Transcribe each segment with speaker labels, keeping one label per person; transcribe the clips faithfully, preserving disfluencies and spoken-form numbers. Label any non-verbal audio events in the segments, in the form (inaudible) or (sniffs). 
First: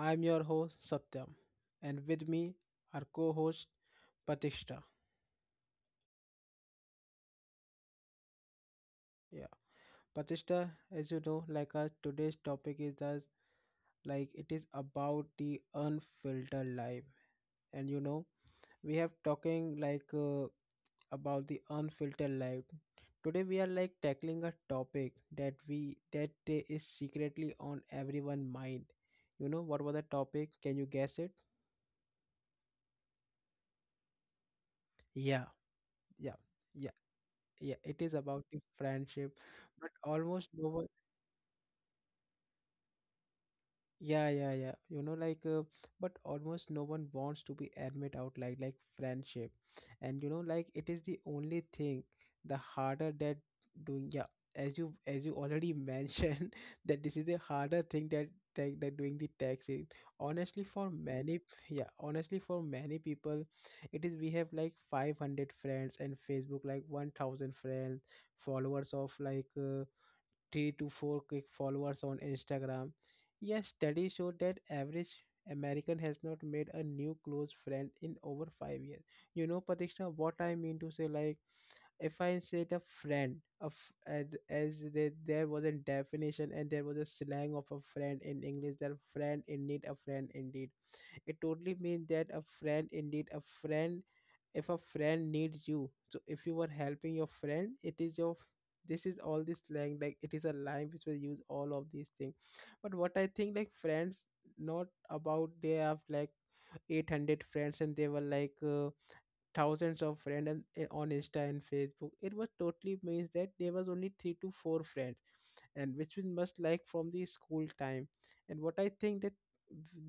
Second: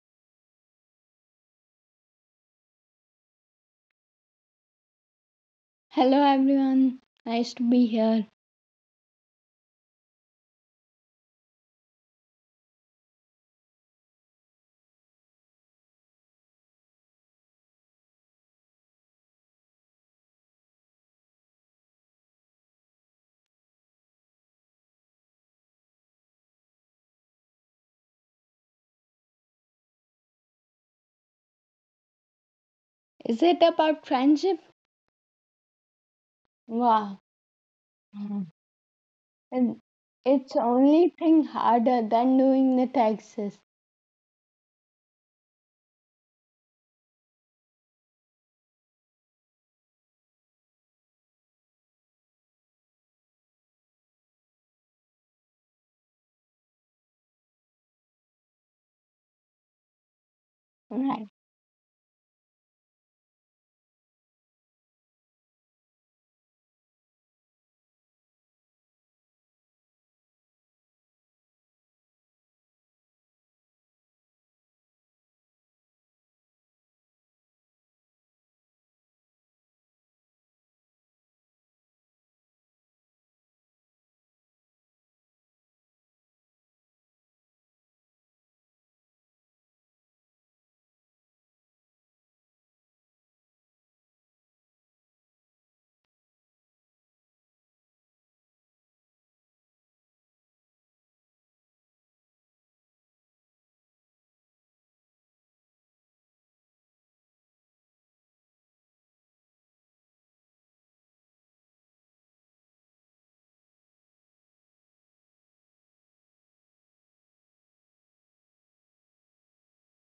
Speaker 1: I am your host Satyam and with me our co-host Patishta.
Speaker 2: Hello everyone, nice to be here.
Speaker 1: Yeah. Patishta, as you know, like our today's topic is that like it is about the unfiltered life. And you know, we have talking like uh, about the unfiltered life. Today we are like tackling a topic that we that uh, is secretly on everyone mind. You know what was the topic? Can you guess it?
Speaker 2: Is it about friendship?
Speaker 1: Yeah. Yeah.
Speaker 2: Wow,
Speaker 1: Yeah, it is about the friendship
Speaker 2: and
Speaker 1: but almost
Speaker 2: it's
Speaker 1: no one.
Speaker 2: only thing harder than doing the taxes.
Speaker 1: Yeah yeah yeah you know like uh, But almost no one wants to be admit out like like friendship and you know like it is the only thing the harder that doing. Yeah, as you as you already mentioned (laughs) that this is the harder thing that that, that doing the taxi. Honestly for
Speaker 2: Right.
Speaker 1: many, yeah, honestly for many people it is, we have like five hundred friends and facebook like one thousand friends, followers of like uh, three to four quick followers on Instagram. Yes, studies show that average American has not made a new close friend in over five years. You know, Patricia, what I mean to say, like if I said a friend of and as there, there was a definition and there was a slang of a friend in English, that friend in need, a friend indeed. It totally means that a friend, indeed, a friend, if a friend needs you, so if you are helping your friend, it is your f- this is all this slang like it is a line which will use all of these things. But what I think like friends not about they have like eight hundred friends and they were like uh, thousands of friends and, and on Insta and Facebook. It was totally means that there was only three to four friends and which we must like from the school time. And what I think, that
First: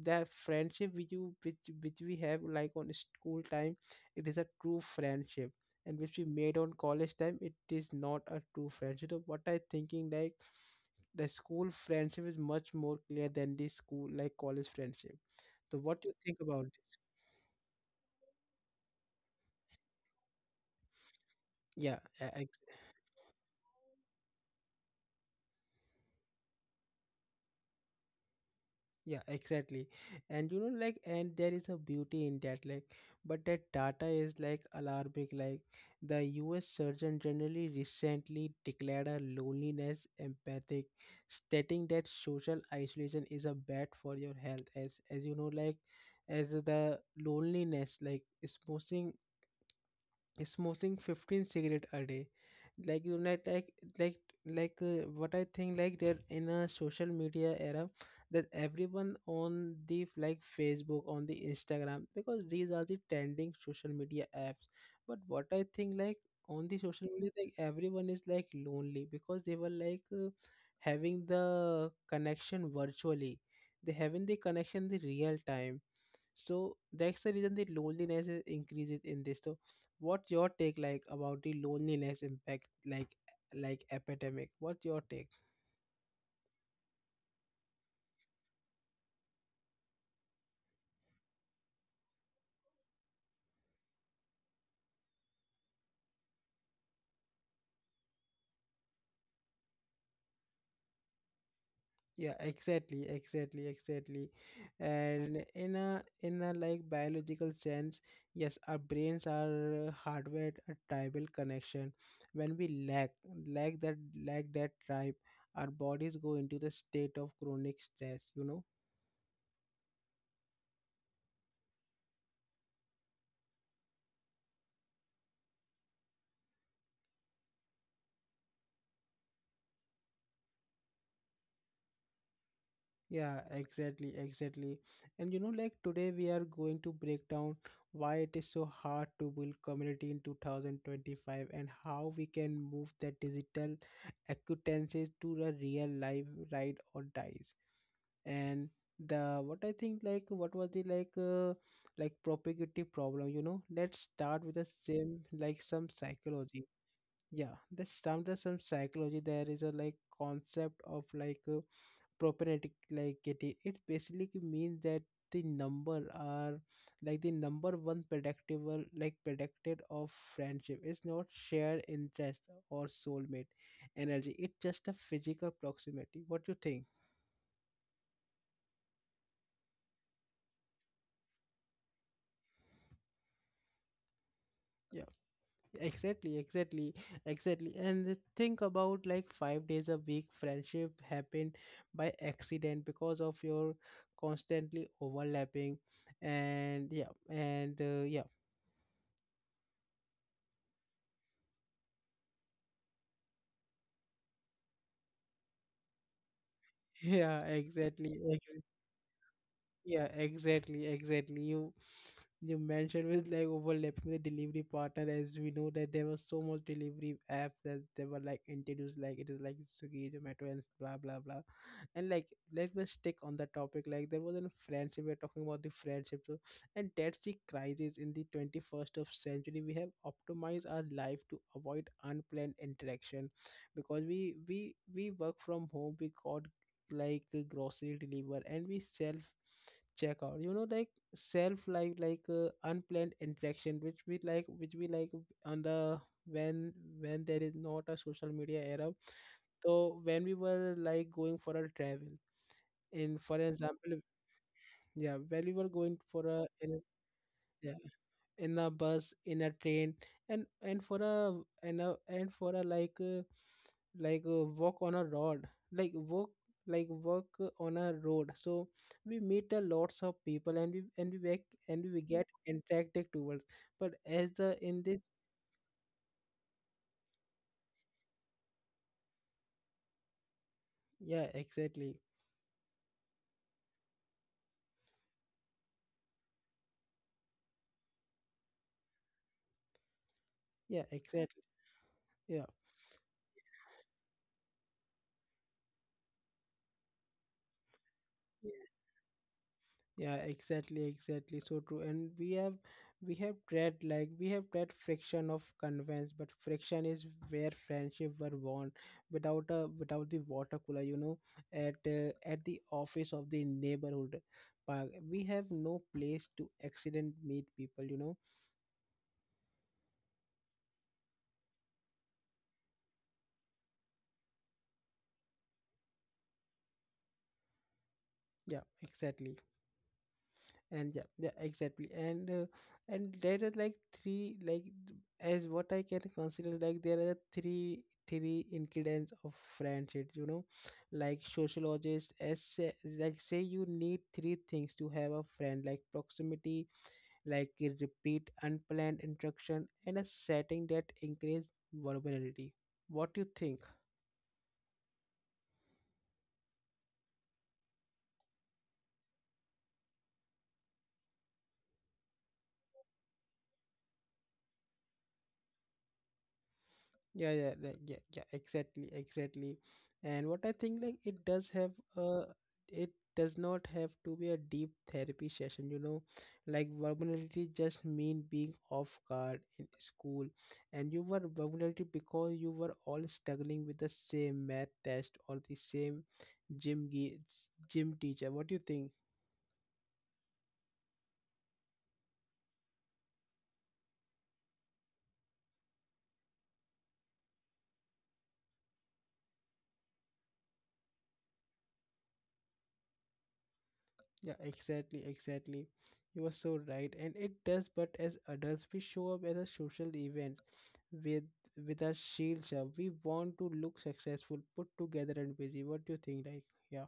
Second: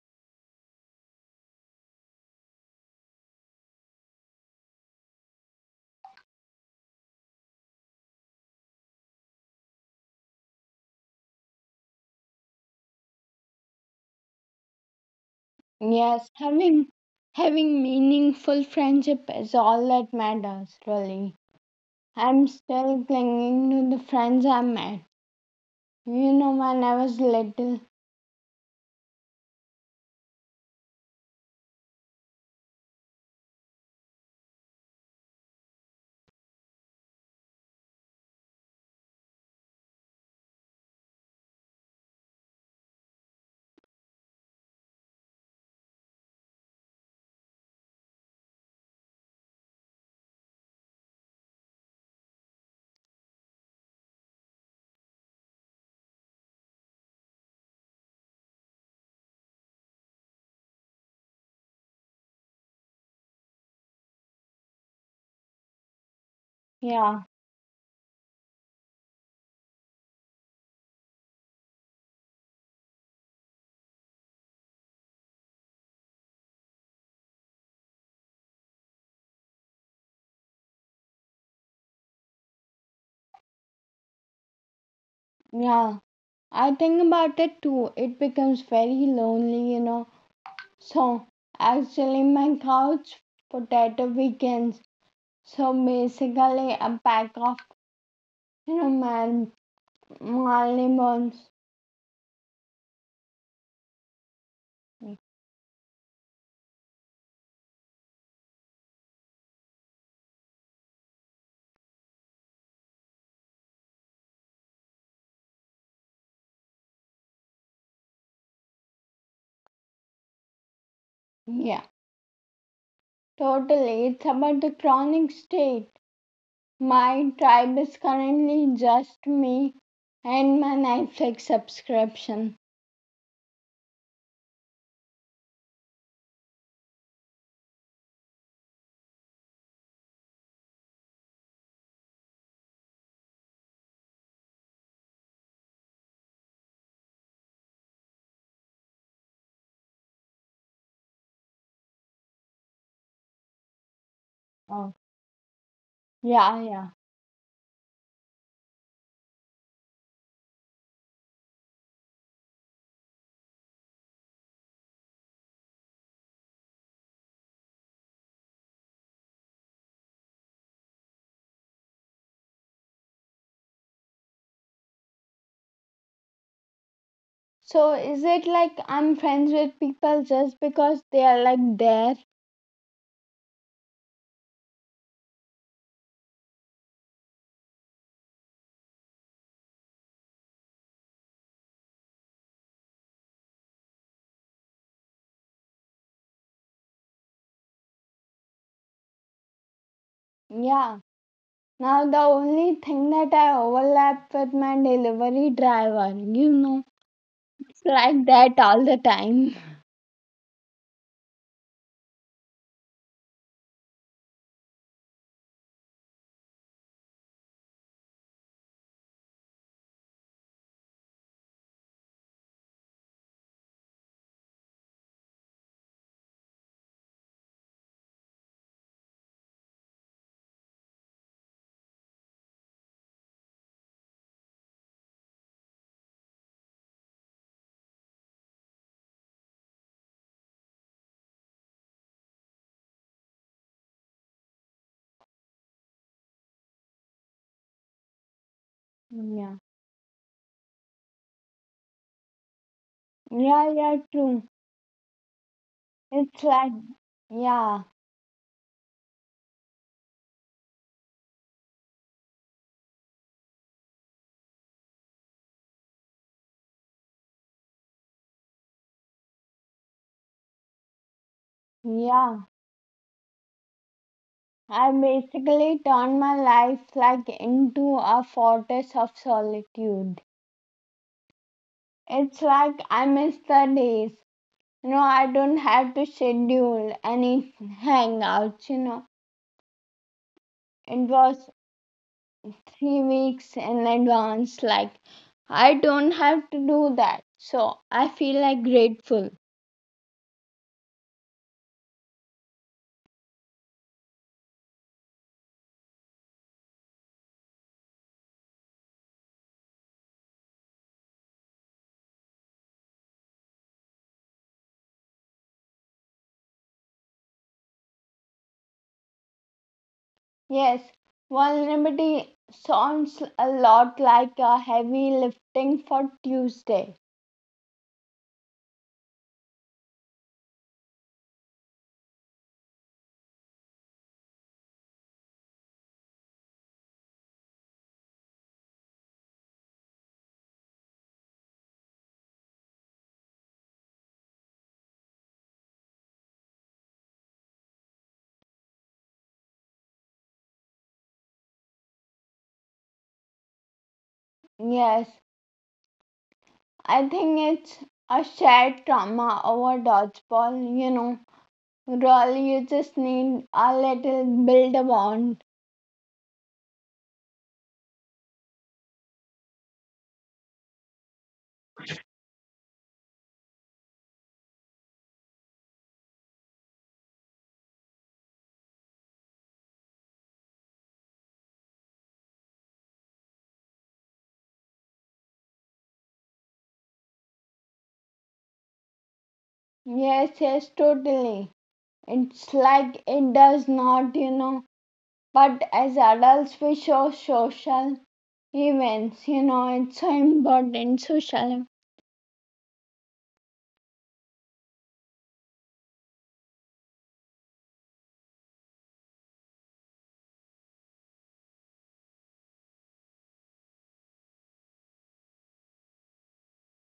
Speaker 1: that friendship which you which which we have like on school time, it is a true friendship, and which we made on college time it is not a true friendship. So what I thinking, like, the school friendship is much more clear than the school, like, college friendship. So what do you
Speaker 2: Yes,
Speaker 1: think about
Speaker 2: having
Speaker 1: this?
Speaker 2: having meaningful friendship is all that matters, really.
Speaker 1: Yeah. e-
Speaker 2: I'm still clinging to the friends I met. You know, when I was little.
Speaker 1: Yeah, exactly. And you know, like, and there is a beauty in that, like, but that data is like alarming. Like, the U S Surgeon Generally recently declared a loneliness empathic, stating that social isolation is a bad for your health. As, as you know, like, as the loneliness, like, is smoking fifteen cigarette a day, like, you know, like, like like uh, what I think like they're in a social media era that everyone on the like facebook on the instagram because these are the trending social media apps. But what I think, like, on the social
Speaker 2: Yeah,
Speaker 1: media like everyone is like lonely because they were like uh, having the connection virtually, they having the connection the real time. So that's the reason the loneliness is increases in this. So what your take like about the loneliness impact like like epidemic? What your take?
Speaker 2: yeah. I think about it too. It becomes very lonely, you know. So actually my couch potato weekends. So basically a pack of you know man Marley bones.
Speaker 1: Yeah, exactly, exactly, exactly. And in a in a like biological sense, yes, our brains are uh, hardwired a tribal connection. When we lack lack that lack that tribe, our bodies go into the state of chronic stress, you know.
Speaker 2: Yeah. Totally. It's about the chronic state. My tribe is currently just me and my Netflix subscription.
Speaker 1: Yeah, exactly, exactly. And you know, like today we are going to break down why it is so hard to build community in two thousand twenty-five and how we can move the digital acquaintances to the real life ride or dies. And the, what I think, like, what was the like uh, like propagative problem, you know? Let's start with the
Speaker 2: Oh.
Speaker 1: same, like, some
Speaker 2: Yeah,
Speaker 1: psychology.
Speaker 2: yeah.
Speaker 1: Yeah, let's start with some psychology. There is a like concept of like uh, propagate, like it i- it basically means that the number are like the number one predictable like predicted of friendship is not shared interest or soulmate energy, it's just a physical proximity. What you think?
Speaker 2: So is it like I'm friends with people just because they are like there?
Speaker 1: Yeah, exactly exactly exactly. And the think about like five days a week friendship happen by accident because of your constantly overlapping. And yeah, and uh, yeah.
Speaker 2: Yeah. Now, the only thing that I overlap with my delivery driver, you know,
Speaker 1: (laughs) Yeah,
Speaker 2: it's
Speaker 1: exactly,
Speaker 2: like that
Speaker 1: exactly.
Speaker 2: all the time.
Speaker 1: Yeah, exactly, exactly. You you mentioned with like overlapping the delivery partner, as we know that there was so much delivery app that they were like introduced, like it is like Swiggy, Zomato and blah blah blah. And like let me stick on the topic. Like there was a friendship, we're talking about the friendship, so, and that's the crisis in the twenty-first of century. We have optimized our life to avoid unplanned interaction because we we we work from home. We got like uh, grocery deliver and we self checkout, you know, like self like like uh, unplanned interaction which we like which we like on the when when there is not a social media era.
Speaker 2: Yeah,
Speaker 1: So when we were like going for a travel in, for
Speaker 2: yeah,
Speaker 1: example,
Speaker 2: yeah, true.
Speaker 1: yeah, when we were going for a
Speaker 2: It's like,
Speaker 1: in, yeah,
Speaker 2: yeah,
Speaker 1: in the bus, in a train, and and for a, and a and for a like uh, like uh, walk on a road, like walk, like walk uh, on a road. So we meet a lots of people and we and we back and we get
Speaker 2: yeah.
Speaker 1: interacted towards. But as the in
Speaker 2: I
Speaker 1: this,
Speaker 2: basically turned my life like into a fortress of solitude.
Speaker 1: yeah, exactly,
Speaker 2: It's like I miss the days. You know, I don't have to schedule any (laughs) hangouts, you know.
Speaker 1: yeah,
Speaker 2: It
Speaker 1: exactly,
Speaker 2: was
Speaker 1: yeah.
Speaker 2: three weeks in advance. Like, I don't have to do that. So I feel like grateful.
Speaker 1: Yeah, exactly, exactly. So true. And we have, we have tried like we have tried friction of conveyance, but friction is where friendship were born. Without a without the water cooler, you know, at uh, at the office of the neighborhood park, we have no place to accident meet people. You know.
Speaker 2: Yes, vulnerability sounds a lot like a heavy lifting for Tuesday.
Speaker 1: Yeah, exactly. And yeah, yeah exactly and uh, and there are like three, like th- as what I can consider, like there are three three ingredients of friendship, you know, like sociologist as say, like say you need three things to have a friend, like proximity, like a repeat unplanned interaction, and a setting that increase vulnerability. What do you think?
Speaker 2: Yes, I think it's a shared trauma over dodgeball, you know. Really, you just need a little build a bond.
Speaker 1: Yeah, yeah, like, yeah, yeah, exactly, exactly. And what I think, like, it does have uh it does not have to be a deep therapy session, you know, like vulnerability just mean being off guard in school, and you were vulnerable because you were all struggling with the same math test or the same gym ge- gym teacher. What do you think?
Speaker 2: Yes, yes, totally. It's like it does not, you know, but as adults, we show social events, you know, it's so important. Social,
Speaker 1: Yeah, exactly, exactly. You are so right, and it does. But as adults, we show up at a social event with with our shields up. We want to look successful, put together, and busy. What do you think? Like, yeah.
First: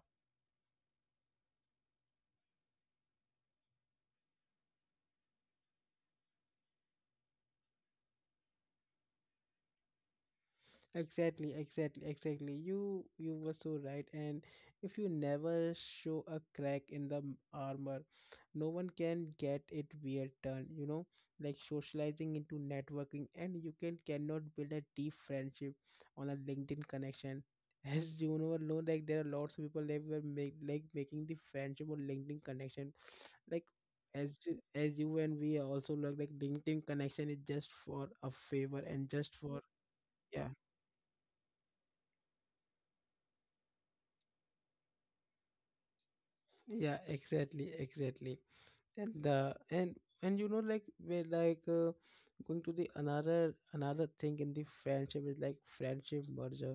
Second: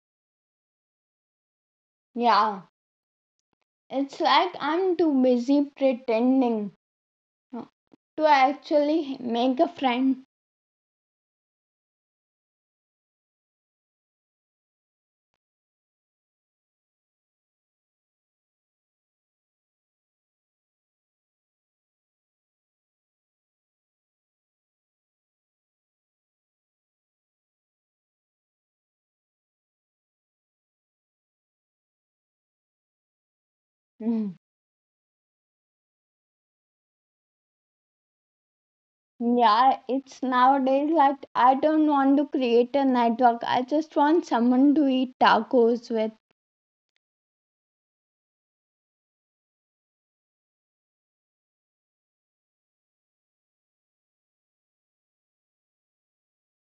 Speaker 2: yeah, it's like I'm too busy pretending uh, to actually make a friend.
Speaker 1: Exactly, exactly, exactly. You you were so right. And if you never show a crack in the m- armor, no one can get it weird turn, you know, like socializing into networking and you can cannot build a deep friendship on a LinkedIn connection. (laughs) As you know alone, like there are lots of people that were make like making the friendship or LinkedIn connection. Like
Speaker 2: Mm.
Speaker 1: as you- as you, and we also look like LinkedIn connection is just for a favor and just for,
Speaker 2: Yeah, it's
Speaker 1: yeah,
Speaker 2: nowadays like I don't want to create a network, I just want someone to eat tacos with.
Speaker 1: yeah, exactly, exactly. And the and and you know like we're like uh, going to the another another thing in the friendship is like friendship merger,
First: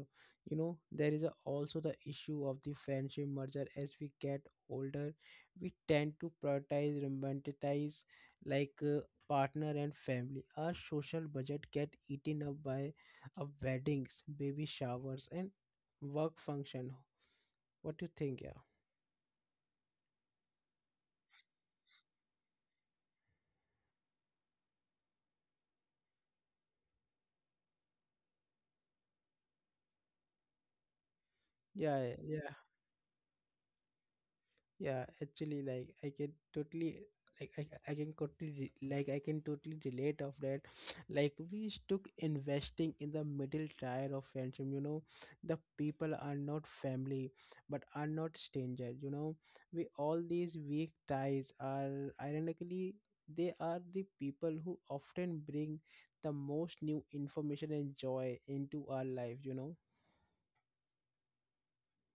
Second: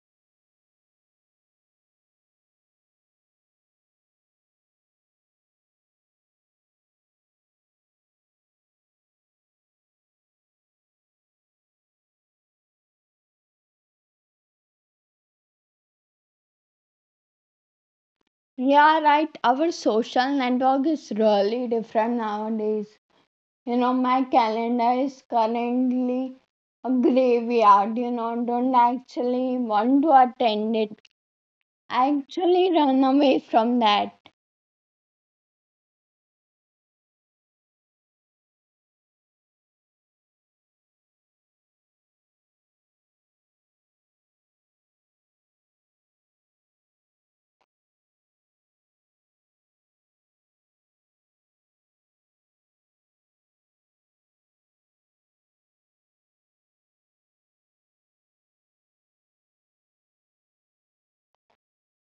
Speaker 1: you know. There is a, also the issue of the friendship merger, as we get older we tend to prioritize romanticize like uh, partner and family, our social budget get eaten up by of weddings, baby showers and work function. What do you think? Yeah,
Speaker 2: Yeah, right, our social network is really different nowadays. You know, my calendar is currently a graveyard. You know, don't actually want to attend it.
Speaker 1: yeah,
Speaker 2: I
Speaker 1: yeah.
Speaker 2: actually run away from that.
Speaker 1: Yeah, actually, like I can totally, like I, I can totally, re- like I can totally relate of that. (sniffs) Like we stuck investing in the middle tier of friendship. You know, the people are not family, but are not stranger. You know, we all these weak ties are ironically, they are the people who often bring the most new information and joy into our life. You know.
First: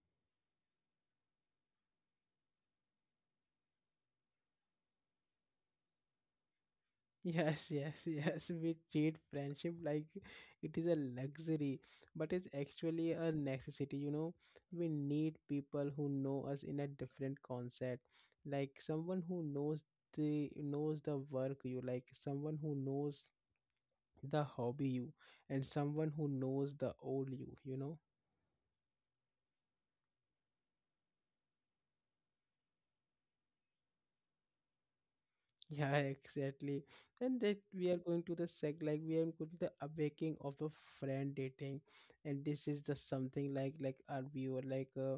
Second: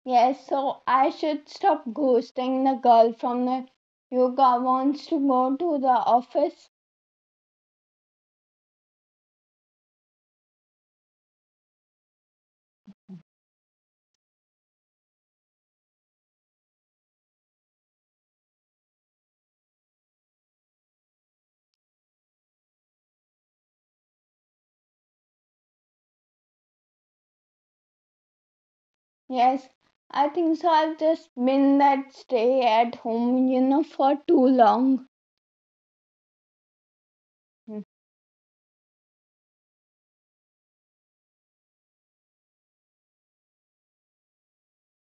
Speaker 2: Yes, so I should stop ghosting the girl from the yoga wants to go to the office.
Speaker 1: Yes, yes, (laughs) yes. We treat friendship like it is a luxury, but it's actually a necessity. You know, we need people who know us in a different concept, like someone who knows the knows the work you like, someone who knows the hobby you, and someone who knows the old you. You know.
Speaker 2: Yes, I think so. I've just been that stay at home, you know, for too long.
Speaker 1: Yeah, exactly. And that
Speaker 2: Mm.
Speaker 1: we are going to the sec like we are going to the awakening of a friend dating, and this is the something like like our viewer like uh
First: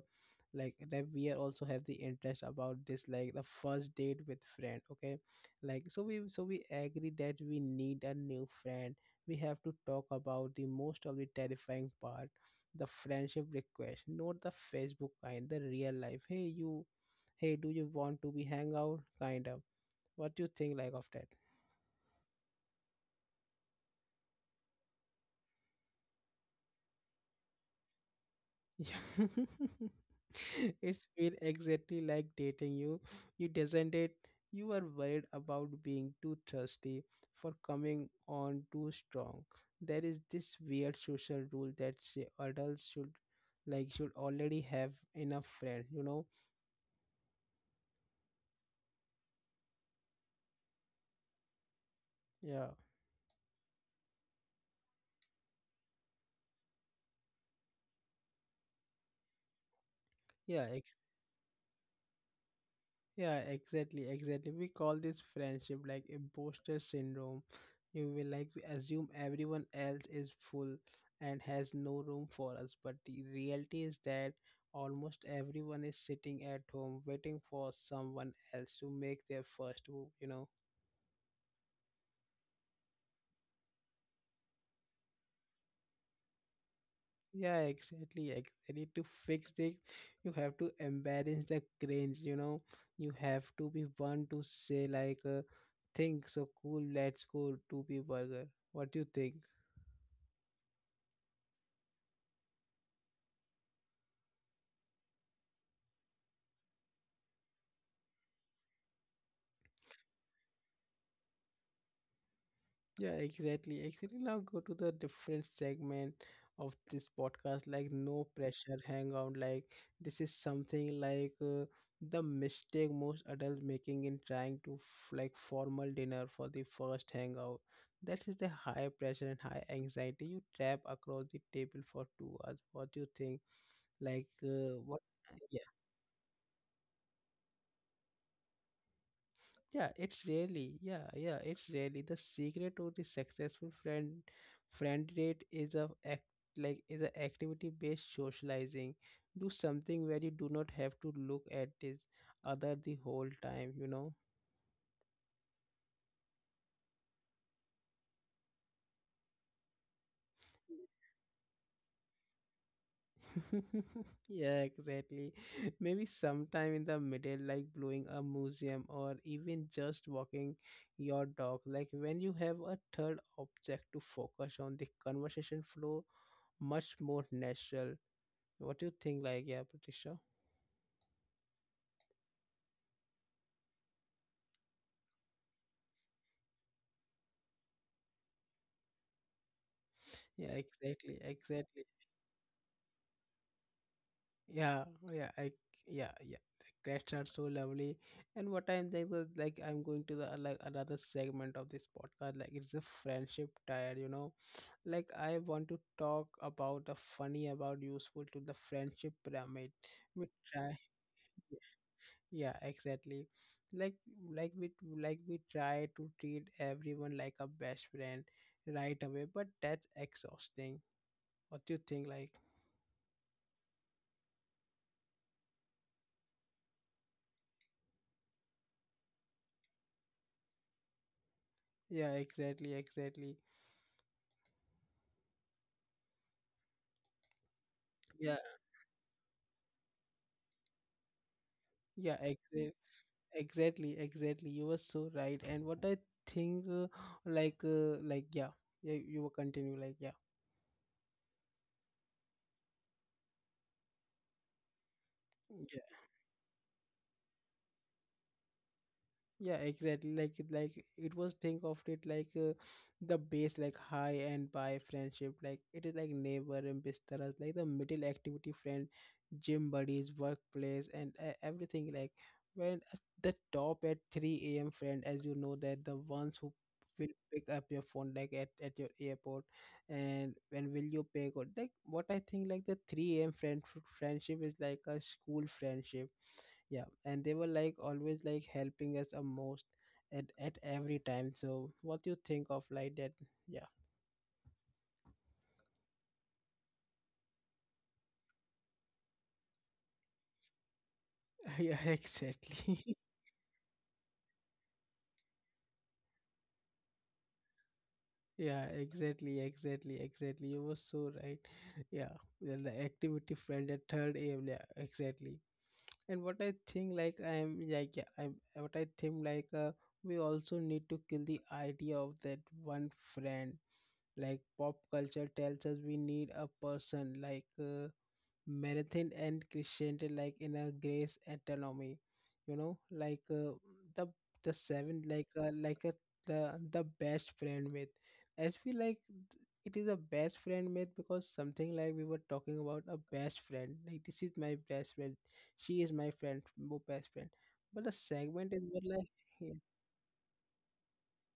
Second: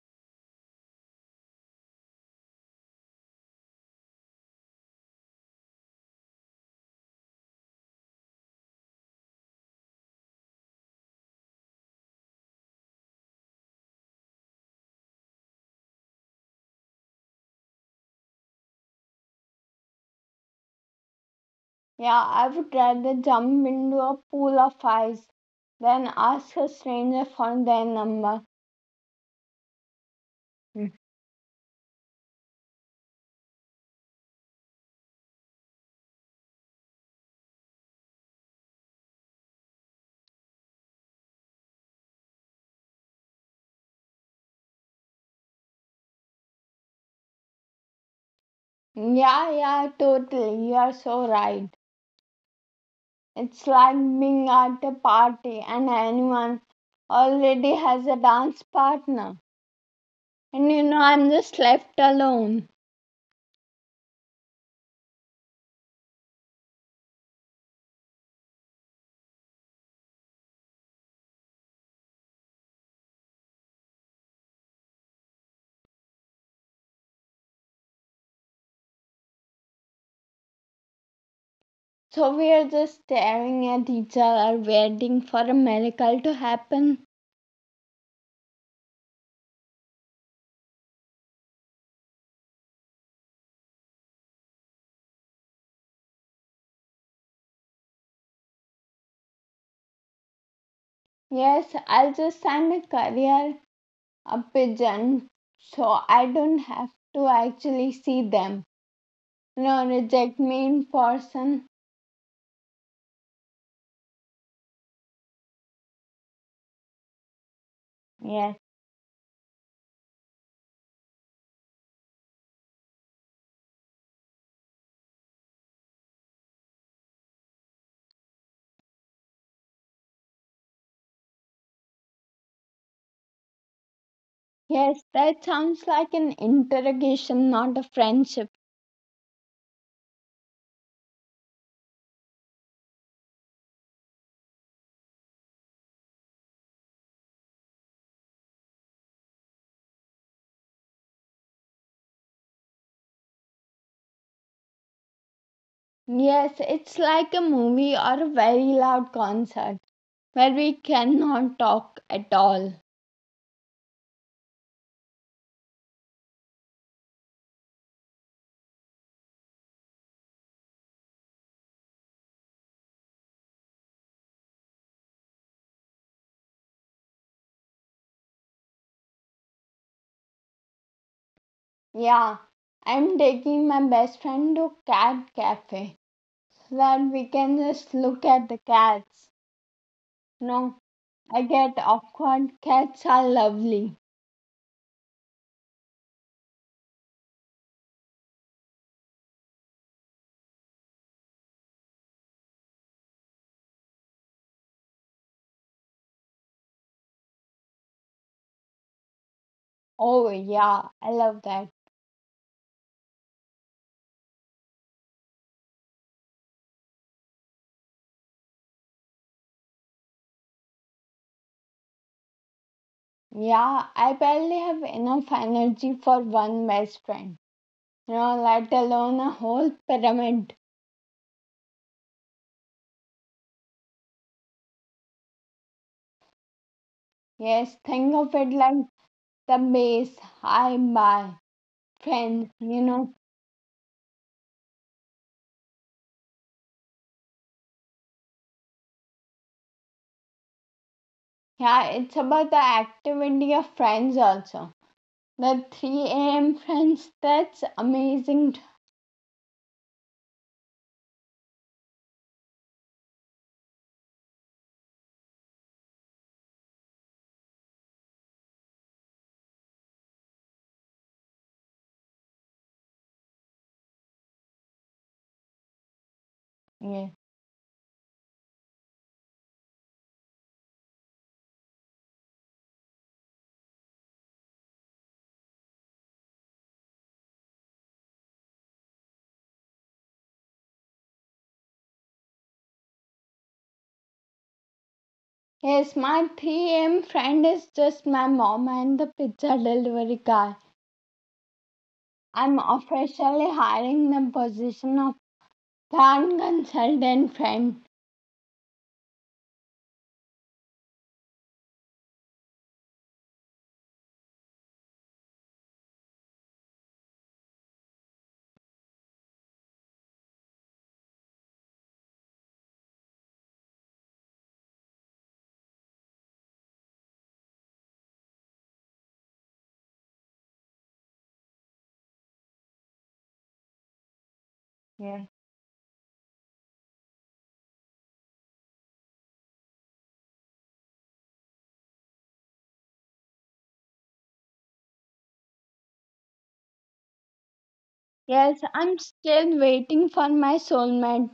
Speaker 1: like that we are also have the interest about this, like the first date with friend. Okay, like so we so we agree that we need a new friend. We have to talk about the most of the terrifying part, the friendship request, not the Facebook kind, the real life. Hey you, hey do you want to be hang out kind of. What do you think like of that? (laughs)
Speaker 2: Yeah, I would rather jump into a pool of ice than ask a stranger for their number.
Speaker 1: Yeah. (laughs)
Speaker 2: Mm.
Speaker 1: It's feel exactly like dating you. You doesn't it. You are worried about being too thirsty for coming on too strong. There is this weird social rule that say adults should like should already have enough friends, you know?
Speaker 2: Yeah, yeah, totally. You are so right.
Speaker 1: Yeah.
Speaker 2: It's like being at a party and anyone already has a dance partner.
Speaker 1: Yeah,
Speaker 2: And you know, I'm just left alone.
Speaker 1: yeah, exactly, exactly. We call this friendship like imposter syndrome. You will like we assume everyone else is full and has no room for us, but the reality is that almost everyone is sitting at home waiting for someone else to make their first move, you know.
Speaker 2: So we are just staring at each other, waiting for a miracle to happen.
Speaker 1: Yeah, exactly, exactly. To fix this, you have to embarrass the cringe, you know. You have to be one to say like uh, think so cool, let's go to be burger. What do you think?
Speaker 2: Yes, I'll just sign a career a pigeon so I don't have to actually see them. You know, reject me in person.
Speaker 1: Yeah, exactly. Actually, now go to the different segment of this podcast, like no
Speaker 2: Yeah.
Speaker 1: pressure hangout. Like this is something like uh, the mistake most adults making in trying to f- like formal dinner for the first hangout. That is the high pressure and high anxiety. You trap across the table for two hours. What do you think? Like uh, what?
Speaker 2: Yes, that sounds like an interrogation, not a friendship.
Speaker 1: Yeah, it's really yeah yeah it's really the secret to the successful friend friend date is a act like is a activity based socializing. Do something where you do not have to look at this other the whole time you know
Speaker 2: Yes, it's like a movie or a very loud concert where we cannot talk at all.
Speaker 1: (laughs) Yeah, exactly. (laughs) Maybe sometime in the middle, like blowing a museum or even just walking your dog. Like when you have a third object to focus on, the conversation flow much more natural. What do you think? Like, yeah, Patricia.
Speaker 2: Yeah, I'm taking my best friend to cat cafe so that we can just look at the cats.
Speaker 1: Yeah,
Speaker 2: No,
Speaker 1: exactly,
Speaker 2: I get
Speaker 1: exactly.
Speaker 2: awkward. Cats are lovely.
Speaker 1: Yeah, yeah, I, yeah, yeah. Cats are so lovely. And what I'm like, was like I'm going to the uh, like another segment of this podcast. Like, it's a friendship tire, you know. Like, I want to talk about the funny, about useful to the friendship pyramid. We
Speaker 2: Oh,
Speaker 1: try,
Speaker 2: yeah, I love that.
Speaker 1: yeah, exactly. Like, like we like we try to treat everyone like a best friend right away, but that's exhausting. What do you think? Like.
Speaker 2: Yeah, I barely have enough energy for one best friend. Yeah, let alone a whole pyramid.
Speaker 1: Yeah, exactly, exactly.
Speaker 2: Yes, think of
Speaker 1: Yeah,
Speaker 2: it like the base. I buy
Speaker 1: yeah,
Speaker 2: friends,
Speaker 1: exactly.
Speaker 2: you know.
Speaker 1: Exactly, exactly. You were so right. And what I think, uh, like, uh, like, yeah, yeah, you will continue, like, yeah,
Speaker 2: Yeah, it's about the activity of friends also. The
Speaker 1: yeah.
Speaker 2: three a m friends, that's amazing. To
Speaker 1: Yeah, exactly, like like it was think of it like uh, the base like high and by friendship like it is like neighbor and bistaras like the middle activity friend, gym buddies, workplace and uh, everything like when at the top at three a.m. friend, as you know, that the ones who will
Speaker 2: me.
Speaker 1: pick up your phone like at, at your airport and when will you pay good, like what I think, like the three a.m. friend friendship is like a school friendship. Yeah, and they were like always like helping us a most at at every time. So what you think of like that? Yeah.
Speaker 2: Yes, my three a m friend is just my mom and the pizza delivery guy.
Speaker 1: (laughs) Yeah,
Speaker 2: I'm
Speaker 1: exactly.
Speaker 2: officially hiring the position of plan consultant friend.
Speaker 1: (laughs) Yeah, exactly, exactly, exactly. You were so right. (laughs) Yeah. Well, the activity friend at third aim. Yeah, exactly. And what I think, like, I am like, yeah, I'm, what I think like, uh, we also need to kill the idea of that one friend. Like, pop culture tells us we need a person like uh, marathon and christianity like in a grace autonomy, you know, like uh, the the seven
Speaker 2: Yeah.
Speaker 1: like uh, like a, the the best friend myth. As we like, it is a best friend myth because something like we were talking about a best friend, like this is my best friend, she is my friend my best friend. But the segment
Speaker 2: Yes,
Speaker 1: is more
Speaker 2: I'm
Speaker 1: like yeah,
Speaker 2: still waiting for my soulmate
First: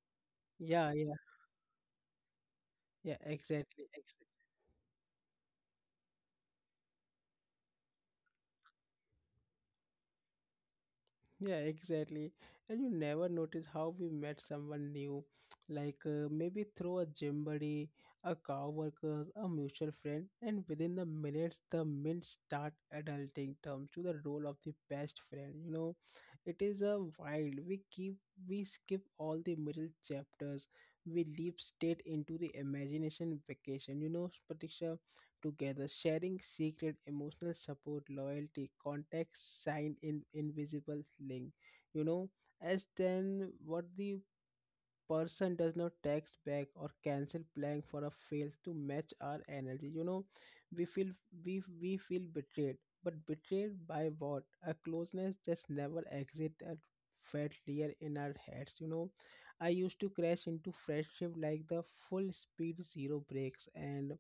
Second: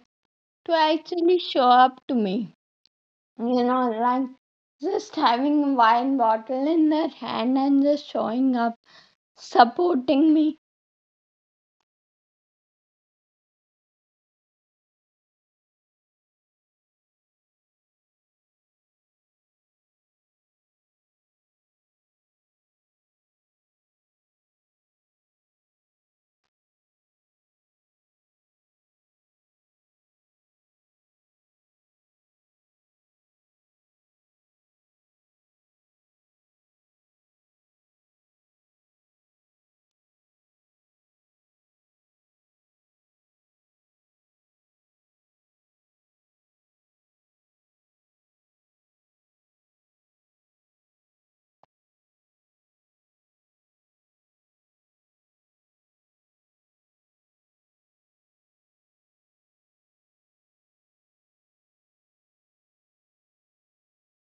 Speaker 2: to
Speaker 1: yeah, yeah,
Speaker 2: actually show up to me.
Speaker 1: yeah,
Speaker 2: You
Speaker 1: exactly,
Speaker 2: know, like
Speaker 1: exactly.
Speaker 2: just having a wine bottle in their hand and just showing up, supporting me.
Speaker 1: Yeah, exactly. And you never notice how we met someone new, like uh, maybe through a gym buddy, a coworker, a mutual friend, and within the minutes, the mints start adulting terms to the role of the best friend. You know, it is a wild. We keep we skip all the middle chapters. We leap straight into the imagination vacation. You know, Pratisha, together, sharing secret emotional support, loyalty, contacts, sign in invisible link. You know, as then what the person does not text back or cancel plan for a fails to match our energy. You know, we feel we we feel betrayed, but betrayed by what? A closeness that's never exit that felt real in our heads. You know, I used to crash into friendship like the full speed zero breaks and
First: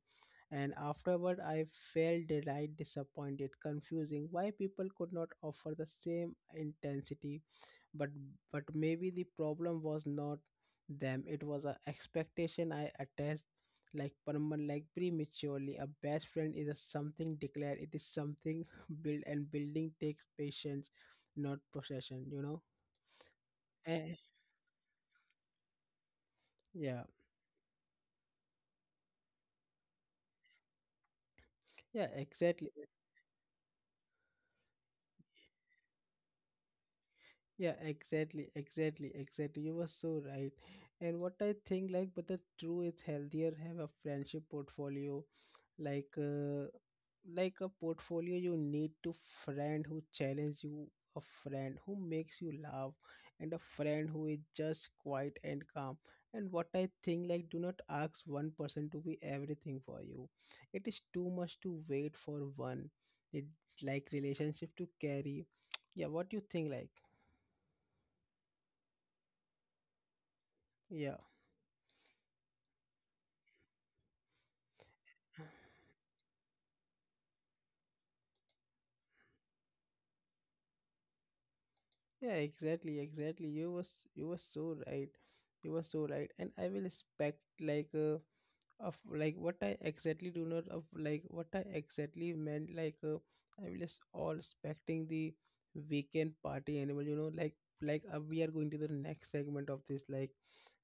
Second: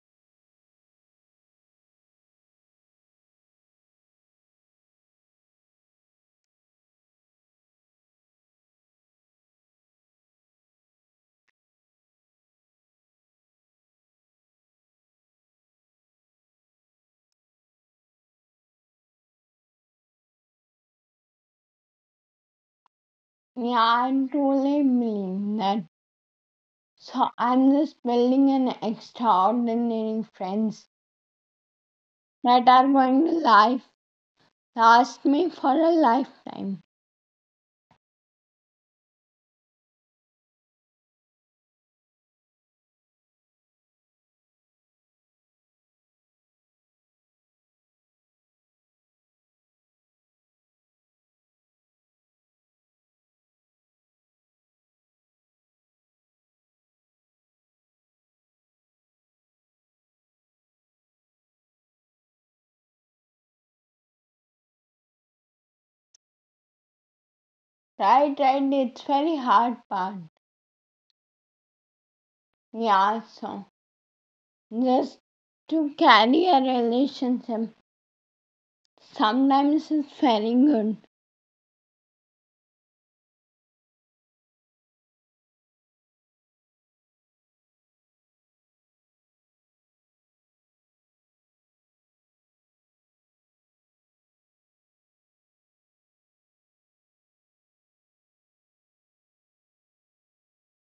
Speaker 1: and afterward I felt delight, disappointed, confusing why people could not offer the same intensity. But but maybe the problem was not them; it was an expectation I attached like permanent, like prematurely. A best friend is a something declared; it is something (laughs) built, and building takes patience, not possession. You know.
Speaker 2: Yeah,
Speaker 1: Eh,
Speaker 2: I truly believe that.
Speaker 1: yeah,
Speaker 2: So I'm just building an extraordinary friends
Speaker 1: yeah,
Speaker 2: that
Speaker 1: exactly.
Speaker 2: are going to life last me for a lifetime.
Speaker 1: Yeah, exactly, exactly, exactly. You were so right. And what I think, like, but the true is healthier have a friendship portfolio, like, uh, like a portfolio you need to friend who challenge you, a friend who makes you laugh, and a friend who is just quiet and calm. And what I think, like, do not ask one person to be everything for you. It is too much to wait for one. It like relationship to carry. (tsk) Yeah, what do you think, like?
Speaker 2: Right, right, it's very hard part.
Speaker 1: Yeah.
Speaker 2: Yeah, so just to carry a relationship sometimes it's very good.
Speaker 1: Yeah, exactly, exactly. You was you were so right. You were so right. And I will expect like uh, of like what I exactly do not of like what I exactly meant like uh, I'm just all expecting the weekend party animal, you know, like like uh, we are going to the next segment of this like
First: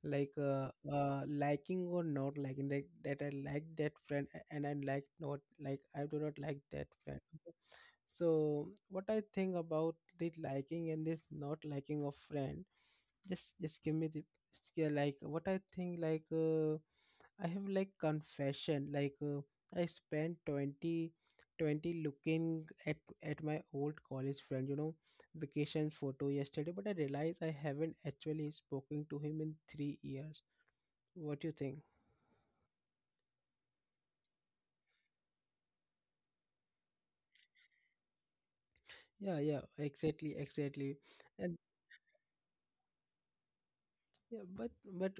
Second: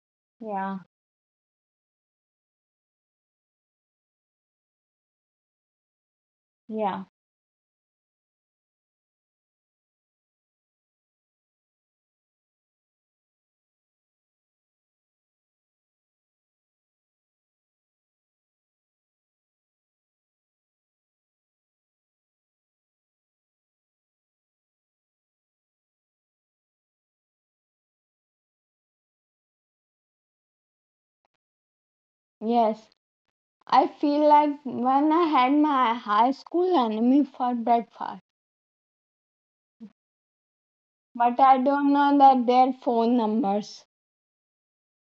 Speaker 1: like uh,
Speaker 2: Yeah.
Speaker 1: uh liking or not liking, like that I like that friend a- and I like not like I do not like that
Speaker 2: Yeah,
Speaker 1: friend, okay? So what I think about the liking and this not liking of friend, just just give me the just. Yeah, like what I think, like uh, I have like confession, like uh, I spent twenty twenty looking at at my old college friend, you know, vacation photo yesterday, but I realized I haven't actually spoken to him in three years. What do you think?
Speaker 2: yes. I feel like when I had my high school enemy for breakfast,
Speaker 1: Yeah, yeah, exactly, exactly.
Speaker 2: but
Speaker 1: And
Speaker 2: I don't know that their phone numbers.
Speaker 1: yeah, but but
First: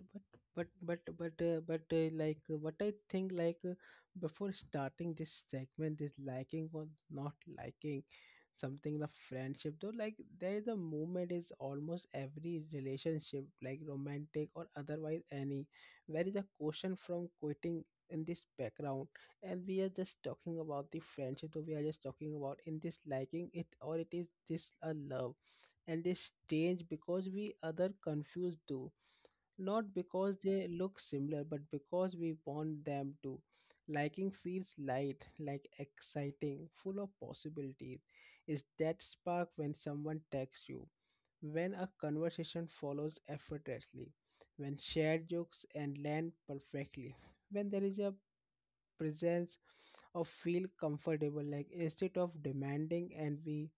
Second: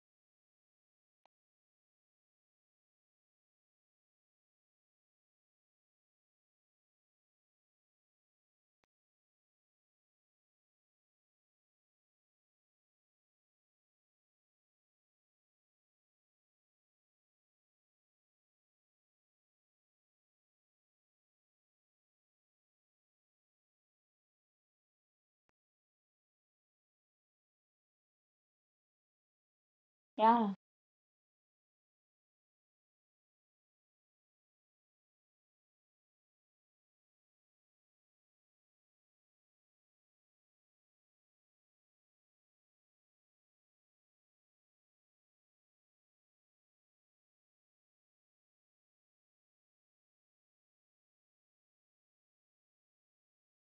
Speaker 1: but but but but uh, but uh, like uh, what I think, like uh, before starting this segment, this liking or not liking something in a friendship though, like there is a movement is almost every relationship like romantic or otherwise, any where is a question from quitting in this background. And we are just talking about the friendship, so we are just talking about in this liking it or it is this a love. And they strange because we other confused too, not because
Speaker 2: Yeah.
Speaker 1: they look similar but because we want them to. Liking feels light like exciting, full of possibilities. Is that spark when someone texts you, when a conversation follows effortlessly, when shared jokes and land perfectly, when there is a presence or feel comfortable like instead of demanding, and we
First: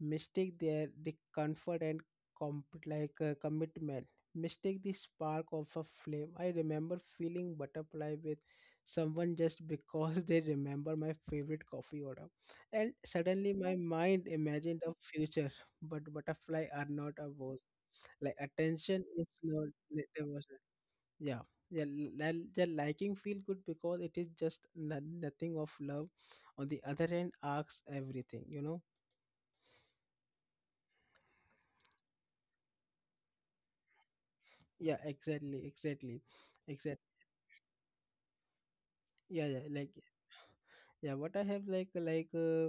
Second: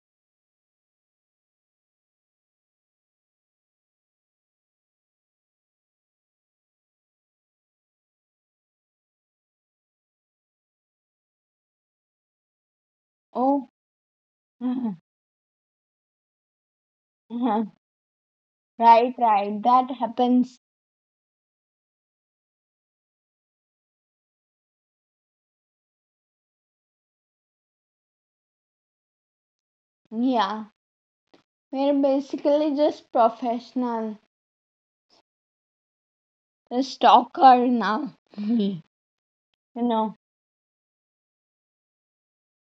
Speaker 1: mistake their the comfort and comp like uh, commitment, mistake the spark of a flame. I remember feeling butterfly with someone just because they remember my favorite coffee order, and suddenly
Speaker 2: Oh,
Speaker 1: my mind
Speaker 2: (laughs)
Speaker 1: imagined a
Speaker 2: right,
Speaker 1: future. But butterfly are not a boss, like attention
Speaker 2: right.
Speaker 1: is not.
Speaker 2: That happens.
Speaker 1: Yeah. Yeah, li- yeah, liking feel good because it is just no- nothing of love. On the other hand asks everything, you know.
Speaker 2: Yeah. We're basically just professional,
Speaker 1: Yeah, exactly, exactly,
Speaker 2: the
Speaker 1: exactly.
Speaker 2: stalker now. (laughs) you
Speaker 1: Yeah, yeah, like,
Speaker 2: know,
Speaker 1: yeah. What I have, like like uh,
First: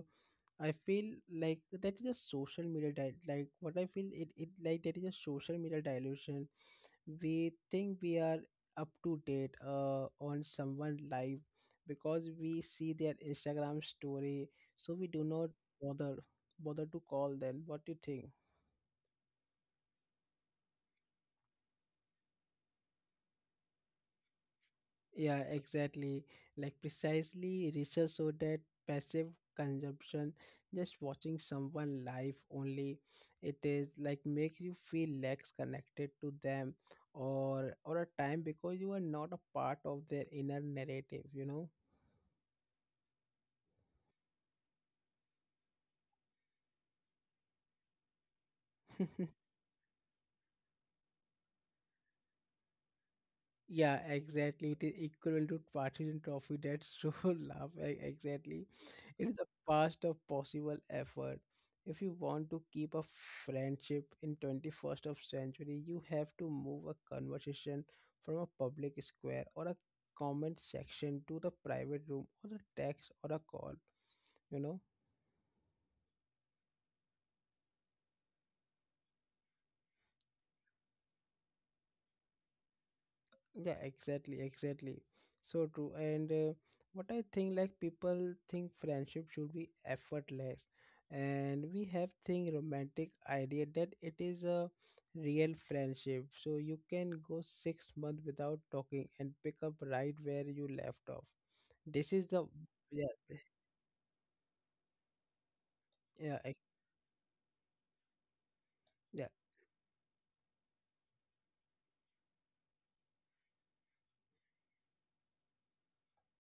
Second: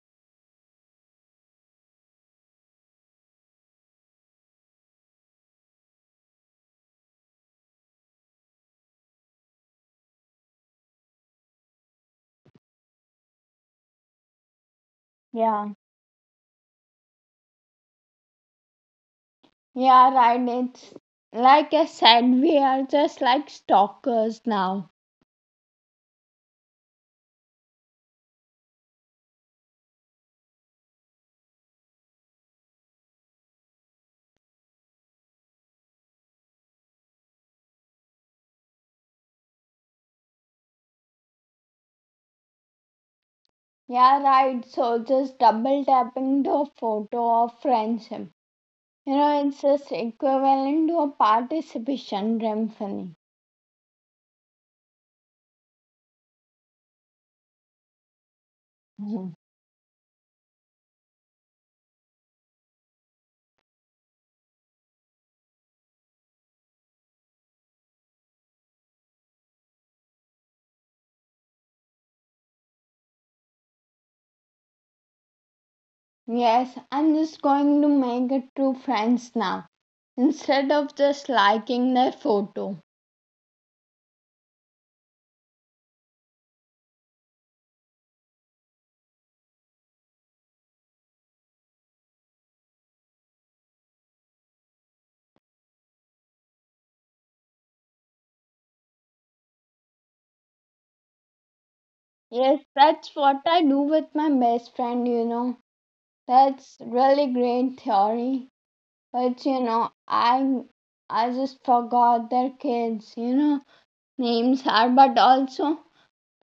Speaker 1: I feel like that is a social media di- like what I feel it, it like that is a social media dilution. We think we are up to date uh, on someone live because we see their Instagram story, so we do not
Speaker 2: yeah.
Speaker 1: bother bother to call them. What do you think?
Speaker 2: Yeah, right. It's like I said, we are just like stalkers now.
Speaker 1: Yeah, exactly. Like, precisely research showed that passive consumption, just watching someone live only, it is like make you feel less connected to them, or or a time, because you are not a part of their inner narrative, you know?
Speaker 2: Yeah, right. So just double tapping the photo of friendship. You know,
Speaker 1: (laughs)
Speaker 2: it's just equivalent to a participation symphony.
Speaker 1: Yeah, exactly. It is equivalent to partisan trophy. That's so (laughs) love. e- Exactly. It
Speaker 2: Mhm.
Speaker 1: is the past of possible effort. If you want to keep a friendship in twenty-first of century, you have to move a conversation from a public square or a comment section to the private room or a text or a call, you know?
Speaker 2: Yes, I'm just going to make it to friends now instead of just liking their photo.
Speaker 1: yeah exactly exactly so true. And uh, what I think, like, people think friendship should be effortless, and we have think romantic idea that it is a real friendship, so you can go six months without talking and pick up right where you left off this is the
Speaker 2: Yes,
Speaker 1: yeah
Speaker 2: that's what
Speaker 1: th-
Speaker 2: I do with my best friend, you know.
Speaker 1: yeah ex-
Speaker 2: That's really great theory.
Speaker 1: yeah
Speaker 2: But you know, I I just forgot their kids, you know, names are but also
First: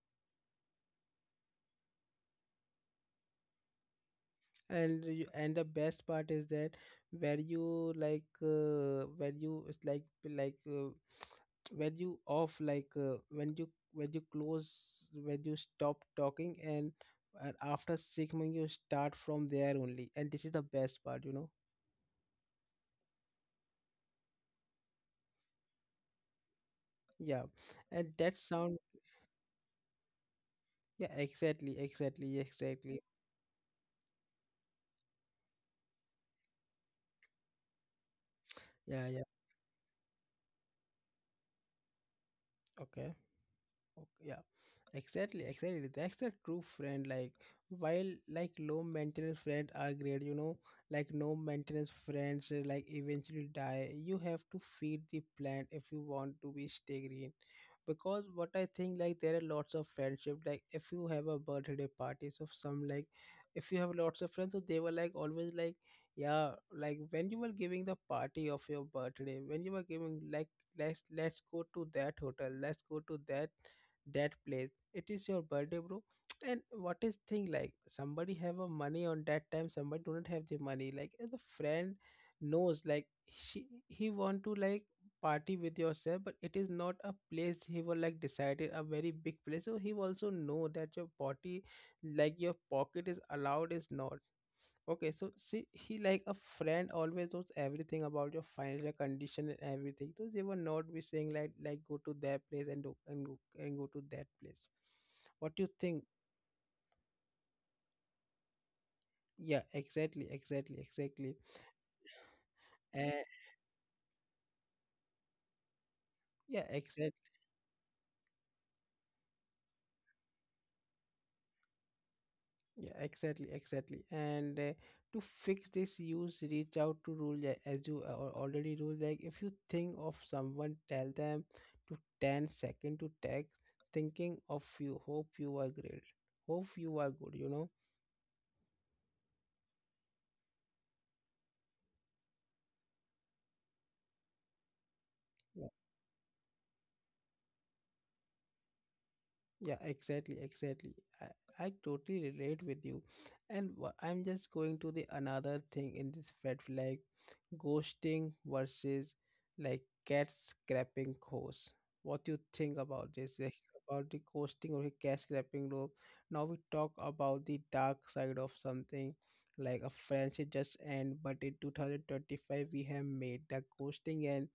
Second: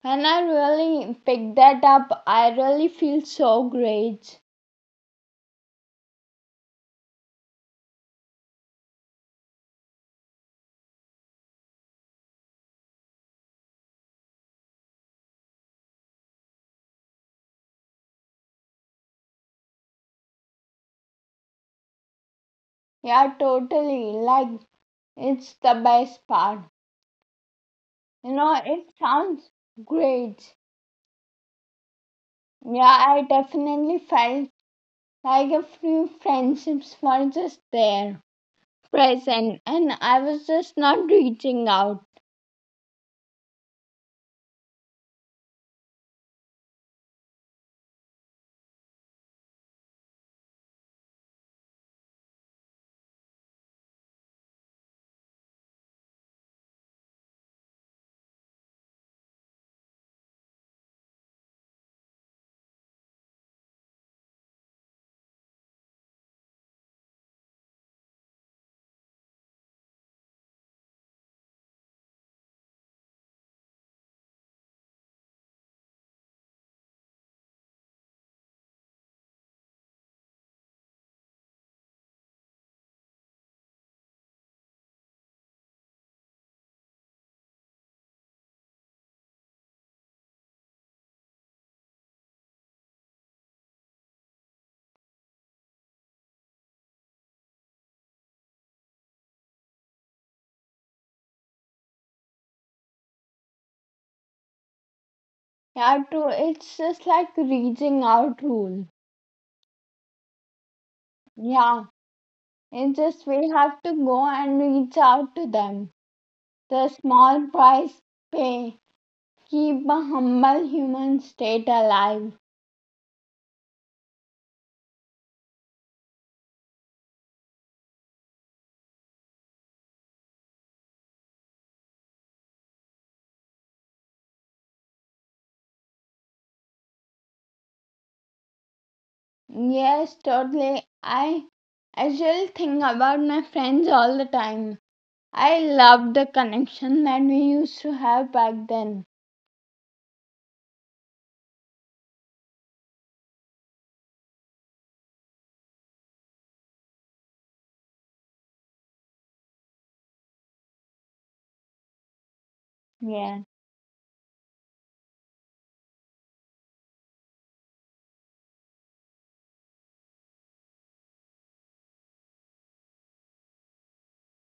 Speaker 2: when I really pick that up, I really feel so great.
Speaker 1: and you, and the best part is that where you like uh, where you it's like like uh, (sniffs) (tsk) where you off like uh, when you when you close when you stop talking, and, and after six months you start from there only, and this is the best part, you know.
Speaker 2: Yeah, totally. Like, it's the best part.
Speaker 1: yeah and
Speaker 2: You
Speaker 1: that
Speaker 2: know,
Speaker 1: sound
Speaker 2: it sounds great.
Speaker 1: yeah exactly exactly exactly
Speaker 2: Yeah, I definitely felt like a few friendships were just there,
Speaker 1: yeah yeah
Speaker 2: present, and I was just not reaching out.
Speaker 1: Okay. Okay, yeah, exactly, exactly. That's a true friend. Like, while like low maintenance friends are great, you know, like no maintenance friends uh, like eventually die. You have to feed the plant if you want to be stay green. Because what I think, like, there are lots of friendship. Like if you have a birthday parties of some, like if you have lots of friends, so they were like always like, yeah, like when you were giving the party of your birthday, when you were giving like let's let's go to that hotel, let's go to that that place, it is your birthday, bro. And what is thing, like somebody have a money on that time, somebody do not have the money, like, and the friend knows, like, she he want to like party with yourself, but it is not a place he will like decided a very big place, so he also know that your body, like your pocket is allowed is not. Okay, so see, he like a friend always knows everything about your financial condition and everything. So they will not be saying like like go to that place and do, and go and go to that place. What do you
Speaker 2: Yeah,
Speaker 1: think?
Speaker 2: to, it's just like reaching out rule.
Speaker 1: Yeah, exactly, exactly, exactly.
Speaker 2: Yeah, it's just
Speaker 1: And
Speaker 2: we have to go and reach out to them.
Speaker 1: yeah,
Speaker 2: The
Speaker 1: exactly.
Speaker 2: small price pay keep a humble human state alive.
Speaker 1: Yeah, exactly, exactly. And uh, to fix this, use reach out to rule, like, as you uh, al- already rule. Like if you think of someone, tell them to ten second to tag thinking of you. Hope you are great. Hope you are good, you know.
Speaker 2: Yes, totally. I I still think about my friends all the time. I love the connection that we used to have back then.
Speaker 1: Yeah, exactly, exactly. I, I totally relate with you. And wha- I'm just going to the another thing in this red flag, ghosting versus like cat scrapping course. What do you think about this?
Speaker 2: Yeah.
Speaker 1: Like, about the ghosting or the cat scrapping rope. Now we talk about the dark side of something, like a friendship just end, but in two thousand twenty-five we have made the ghosting and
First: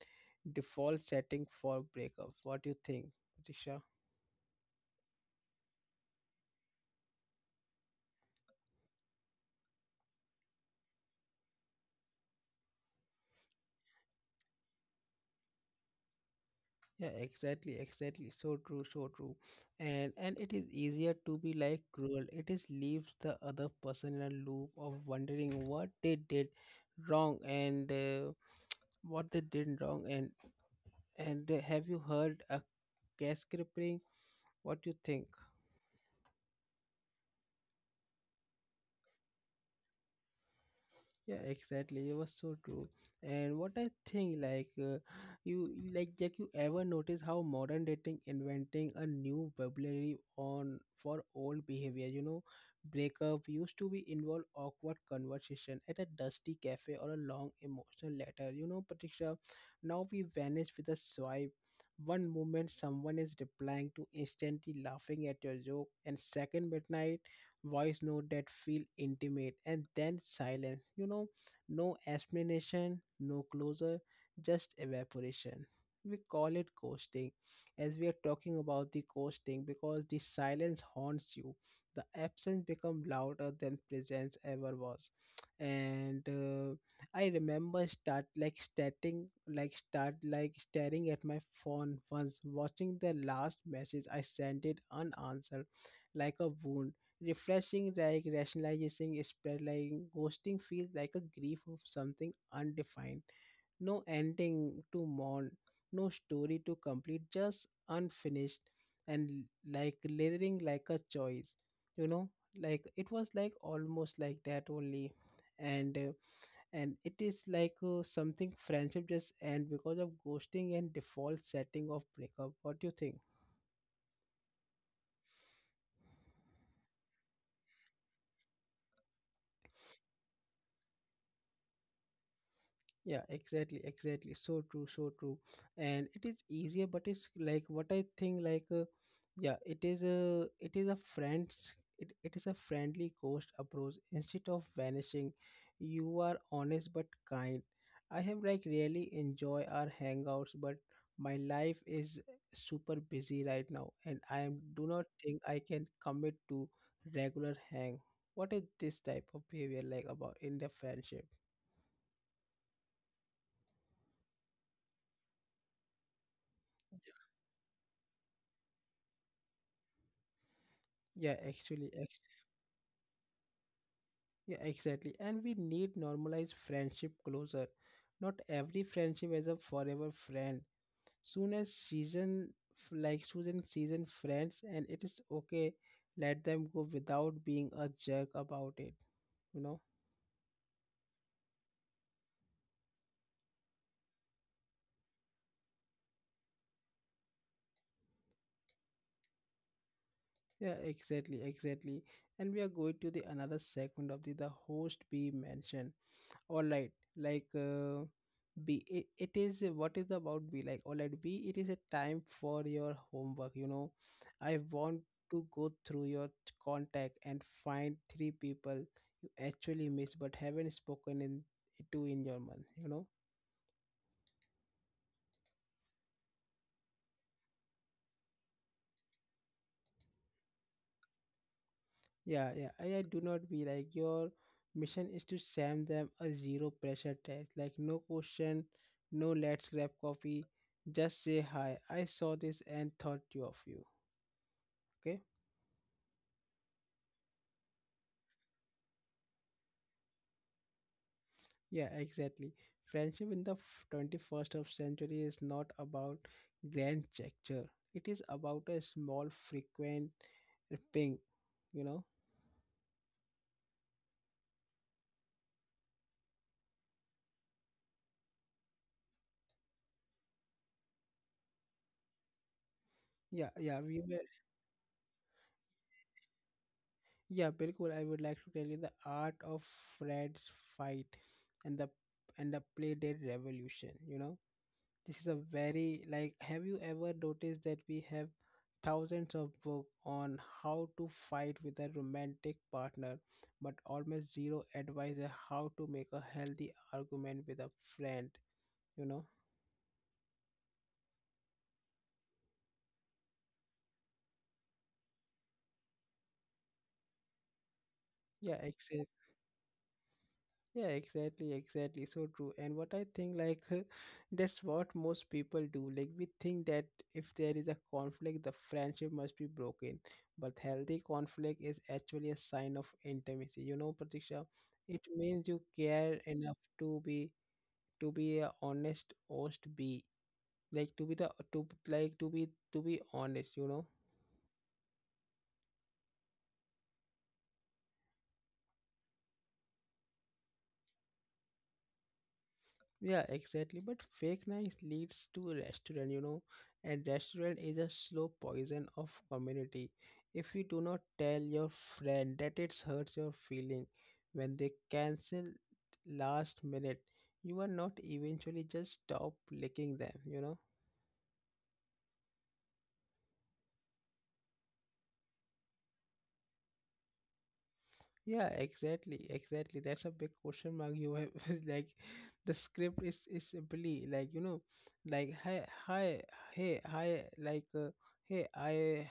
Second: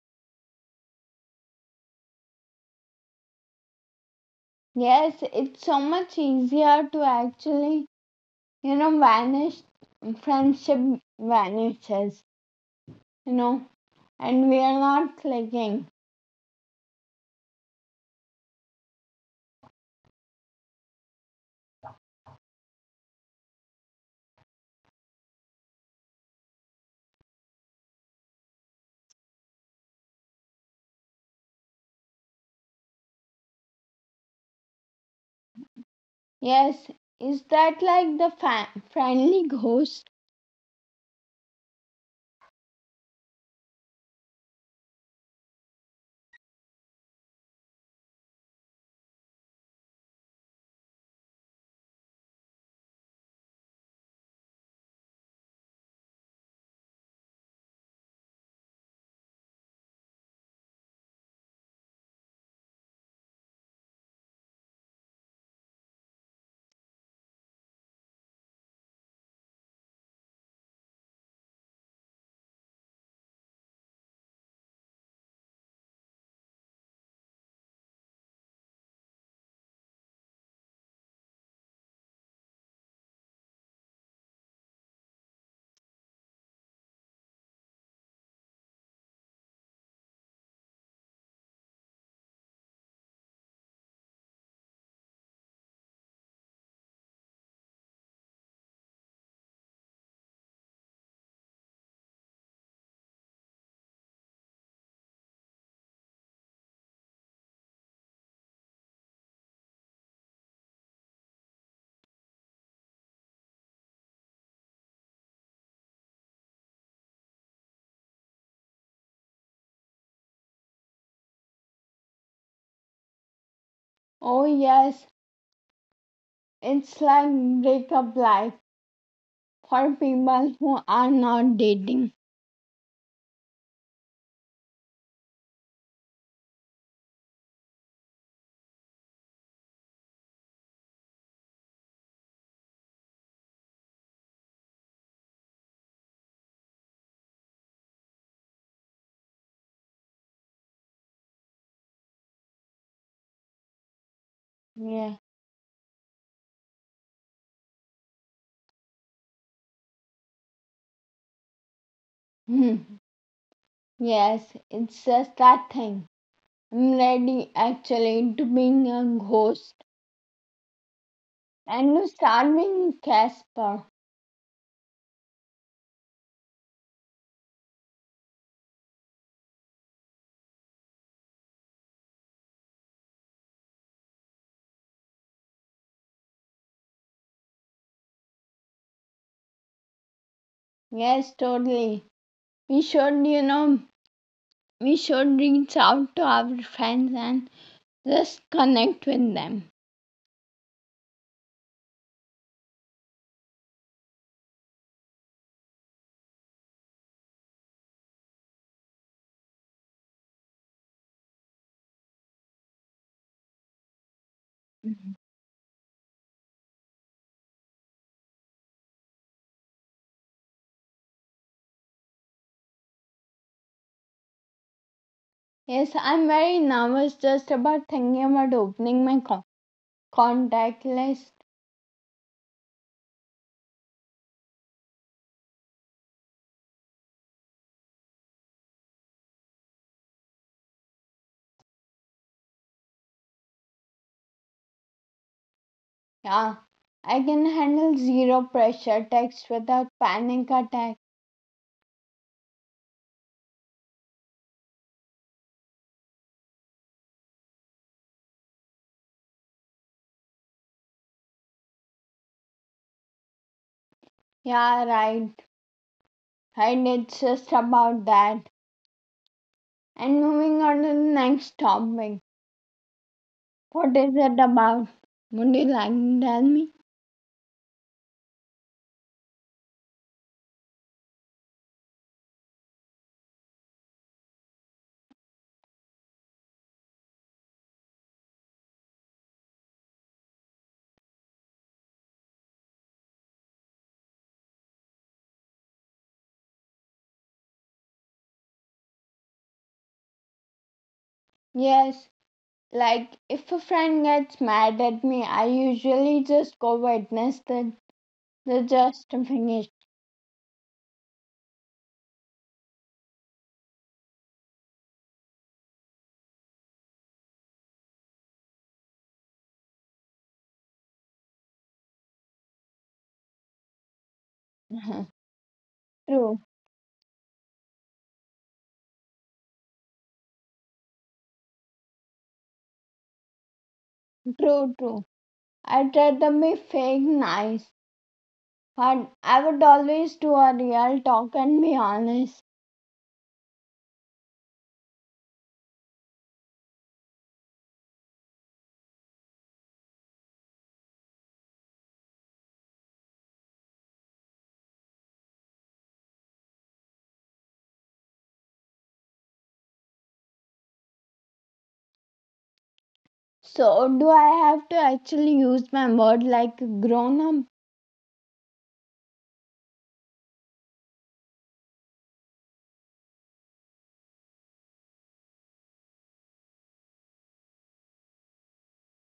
Speaker 1: default setting for breakups. What do you think, Tisha?
Speaker 2: Yes, it's so much easier to actually, you know, vanish friendship vanishes, you know, and we are not clicking.
Speaker 1: Yeah, exactly, exactly. So true, so true. And and it is easier to be like cruel. It is leaves the other person in a loop of wondering what they did wrong, and uh, (tsk) what they did wrong. And and uh, have you heard a case crippling? What do you think?
Speaker 2: Yes, is that like the fa- friendly ghost?
Speaker 1: yeah exactly it was so true And what I think, like, uh, you like Jack, you ever notice how modern dating inventing a new vocabulary on for old behavior, you know? Breakup used to be involve awkward conversation at a dusty cafe or a long emotional letter, you know, Patricia. Now we vanish with a swipe. One moment someone is replying to instantly laughing at your joke, and second midnight voice note that feel intimate, and then silence, you know. No explanation, no closure, just evaporation. We call it ghosting. As we are talking about the ghosting, because the silence haunts you, the absence become louder than presence ever was. And uh, I remember start like starting like start like staring at my phone once, watching the last message I sent it unanswered, like a wound, refreshing, like rationalizing spread, like ghosting feels like a grief of something undefined. No ending to mourn, no story to complete, just unfinished. And like lingering like a choice, you know. Like it was like almost like that only. And uh, and it is like uh, something friendship just end because of ghosting and default setting of breakup. What do you think?
Speaker 2: Oh yes, it's like breakup life for people who are not dating.
Speaker 1: Yeah, exactly, exactly. So true, so true. And it is easier, but it's like what I think like uh, yeah, it is a it is a friends it, it is a friendly ghost approach. Instead of vanishing, you are honest but kind. I have like really enjoy our hangouts, but my life is super busy right now, and I am do not
Speaker 2: Yeah.
Speaker 1: think I can commit to regular hang. What is this type of behavior like about in the friendship?
Speaker 2: Hmm. Yes, it's just that thing. I'm ready actually to being a ghost
Speaker 1: Yeah, actually.
Speaker 2: and to start being Casper.
Speaker 1: Yeah, exactly. And we need normalize friendship closer. Not every friendship is a forever friend. Soon as season f- like Susan season friends, and it is okay. Let them go without being a jerk about it. You know?
Speaker 2: Yes, totally. We should, you know, we should reach out to our friends and just connect with them.
Speaker 1: Yeah, exactly, exactly. And we are going to the another segment of the the host be mentioned. All right. like uh, be it, it is a- what is about be like, all right, be it is a time for your homework, you know. I want
Speaker 2: Mhm.
Speaker 1: to go through your t- contact and find three people you actually miss but haven't spoken in to in your month, you know.
Speaker 2: Yes, I'm very nervous just about thinking about opening my co- contact list.
Speaker 1: Yeah yeah i, I do not be like your mission is to send them a zero pressure test, like no question, no let's grab coffee. Just say hi, I saw this and thought you of you. Okay.
Speaker 2: Yeah, I can handle zero pressure text without panic attack.
Speaker 1: Yeah, exactly. Friendship in the f- twenty-first of century is not about grand gesture. It is about a small, frequent ping, you know?
Speaker 2: Yeah, right. Right, it's just about that. And moving on to the next topic.
Speaker 1: Yeah, yeah,
Speaker 2: What
Speaker 1: we
Speaker 2: is
Speaker 1: were,
Speaker 2: it about? Would you like to tell me?
Speaker 1: yeah, Bilkul, I would like to tell you the art of Fred's fight and the and the play dead revolution, you know? This is a very like, have you ever noticed that we have thousands of books on how to fight with a romantic partner, but almost zero advice on how to make a healthy argument with a friend, you know?
Speaker 2: Yes, like if a friend gets mad at me, I usually just go witness the,
Speaker 1: Yeah.
Speaker 2: the justification.
Speaker 1: Yeah, exactly, exactly. So true. And what I think, like, (laughs) that's what most people do. Like, we think that if there is a conflict, the friendship must be broken. But healthy conflict is actually a sign of intimacy. You know, Pratisha, it
Speaker 2: (laughs)
Speaker 1: means you care
Speaker 2: true,
Speaker 1: enough to be to be a honest host, be like to be the to like to be to be honest. You know.
Speaker 2: true, true. I try to be fake nice. But I would always do a real talk and be honest.
Speaker 1: Yeah, exactly. But fake nice leads to restaurant, you know, and restaurant is a slow poison of community. If you do not tell your friend that it hurts your feeling when they cancel last minute, you are not eventually just stop licking them, you know.
Speaker 2: So, do I have to actually use my word like grown up?
Speaker 1: Yeah, exactly, exactly. That's a big question mark you have. (laughs) Like, the script is is simply like, you know, like hi, hi, hey, hi, like uh, hey, I,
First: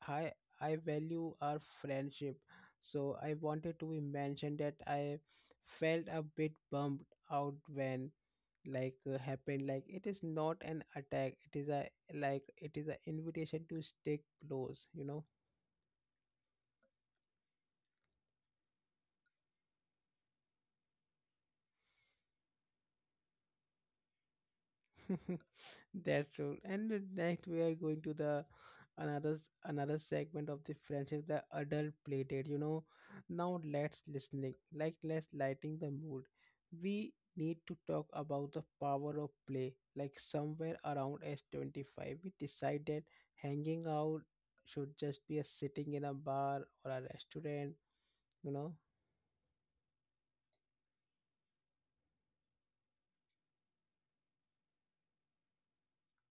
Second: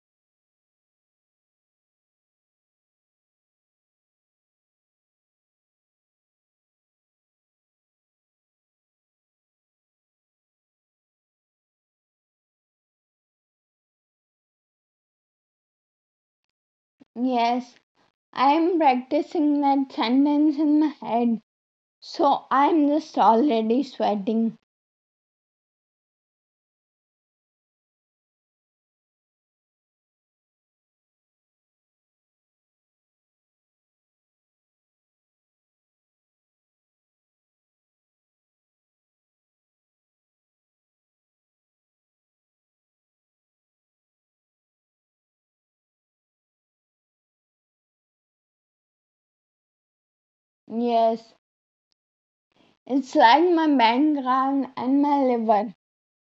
Speaker 1: hi, I value our friendship. So I wanted to be mentioned that I felt a bit bummed out when like uh, happened. Like it is not an attack, it is a like it is an invitation to stay close, you know.
Speaker 2: Yes, I am practicing that sentence in my head, so I am just already sweating.
Speaker 1: (laughs) That's true. And uh, next we are going to the another s- another segment of the friendship, the adult play date. You know, now let's listening, like let's lighting the mood. We need to talk about the power of play. Like somewhere around age twenty-five, we decided hanging out should just be a sitting in a bar or a restaurant. You know.
Speaker 2: Yes, it's like my background and my liver.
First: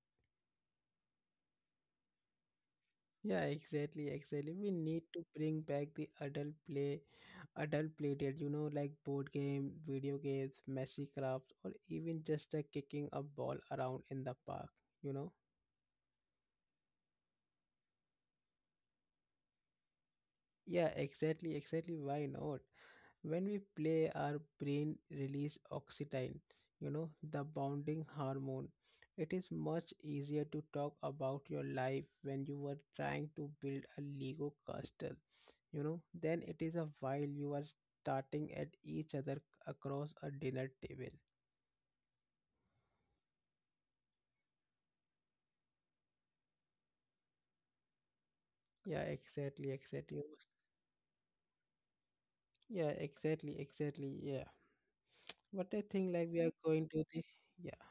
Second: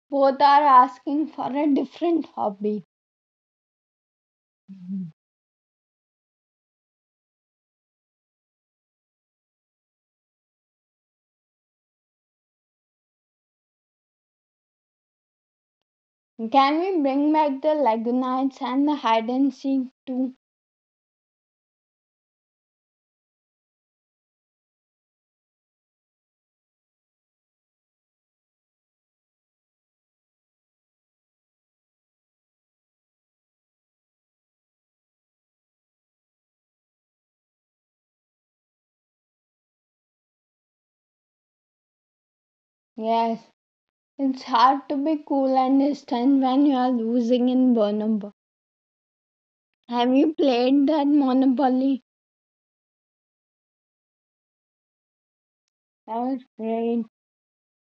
Speaker 2: Both are asking for a different hobby.
Speaker 1: Yeah, exactly, exactly. We need to bring back the adult play, adult play date, you know, like board game, video games, messy crafts, or even just uh, kicking a ball around in the park, you know?
Speaker 2: Can we bring back the Lagunites and the hide and seek too?
Speaker 1: Yeah, exactly, exactly. Why not? When we play, our brain release oxytocin, you know, the bonding hormone. It is much easier to talk about your life when you were trying to build a Lego castle, you know, then it is a while you are starting at each other across a dinner table.
Speaker 2: Yes, it's hard to be cool and distant when you are losing in Burnout.
Speaker 1: yeah exactly
Speaker 2: Have
Speaker 1: exactly
Speaker 2: you played that Monopoly?
Speaker 1: yeah exactly exactly yeah what I think,
Speaker 2: That
Speaker 1: like, we
Speaker 2: was
Speaker 1: are going to
Speaker 2: great.
Speaker 1: the yeah,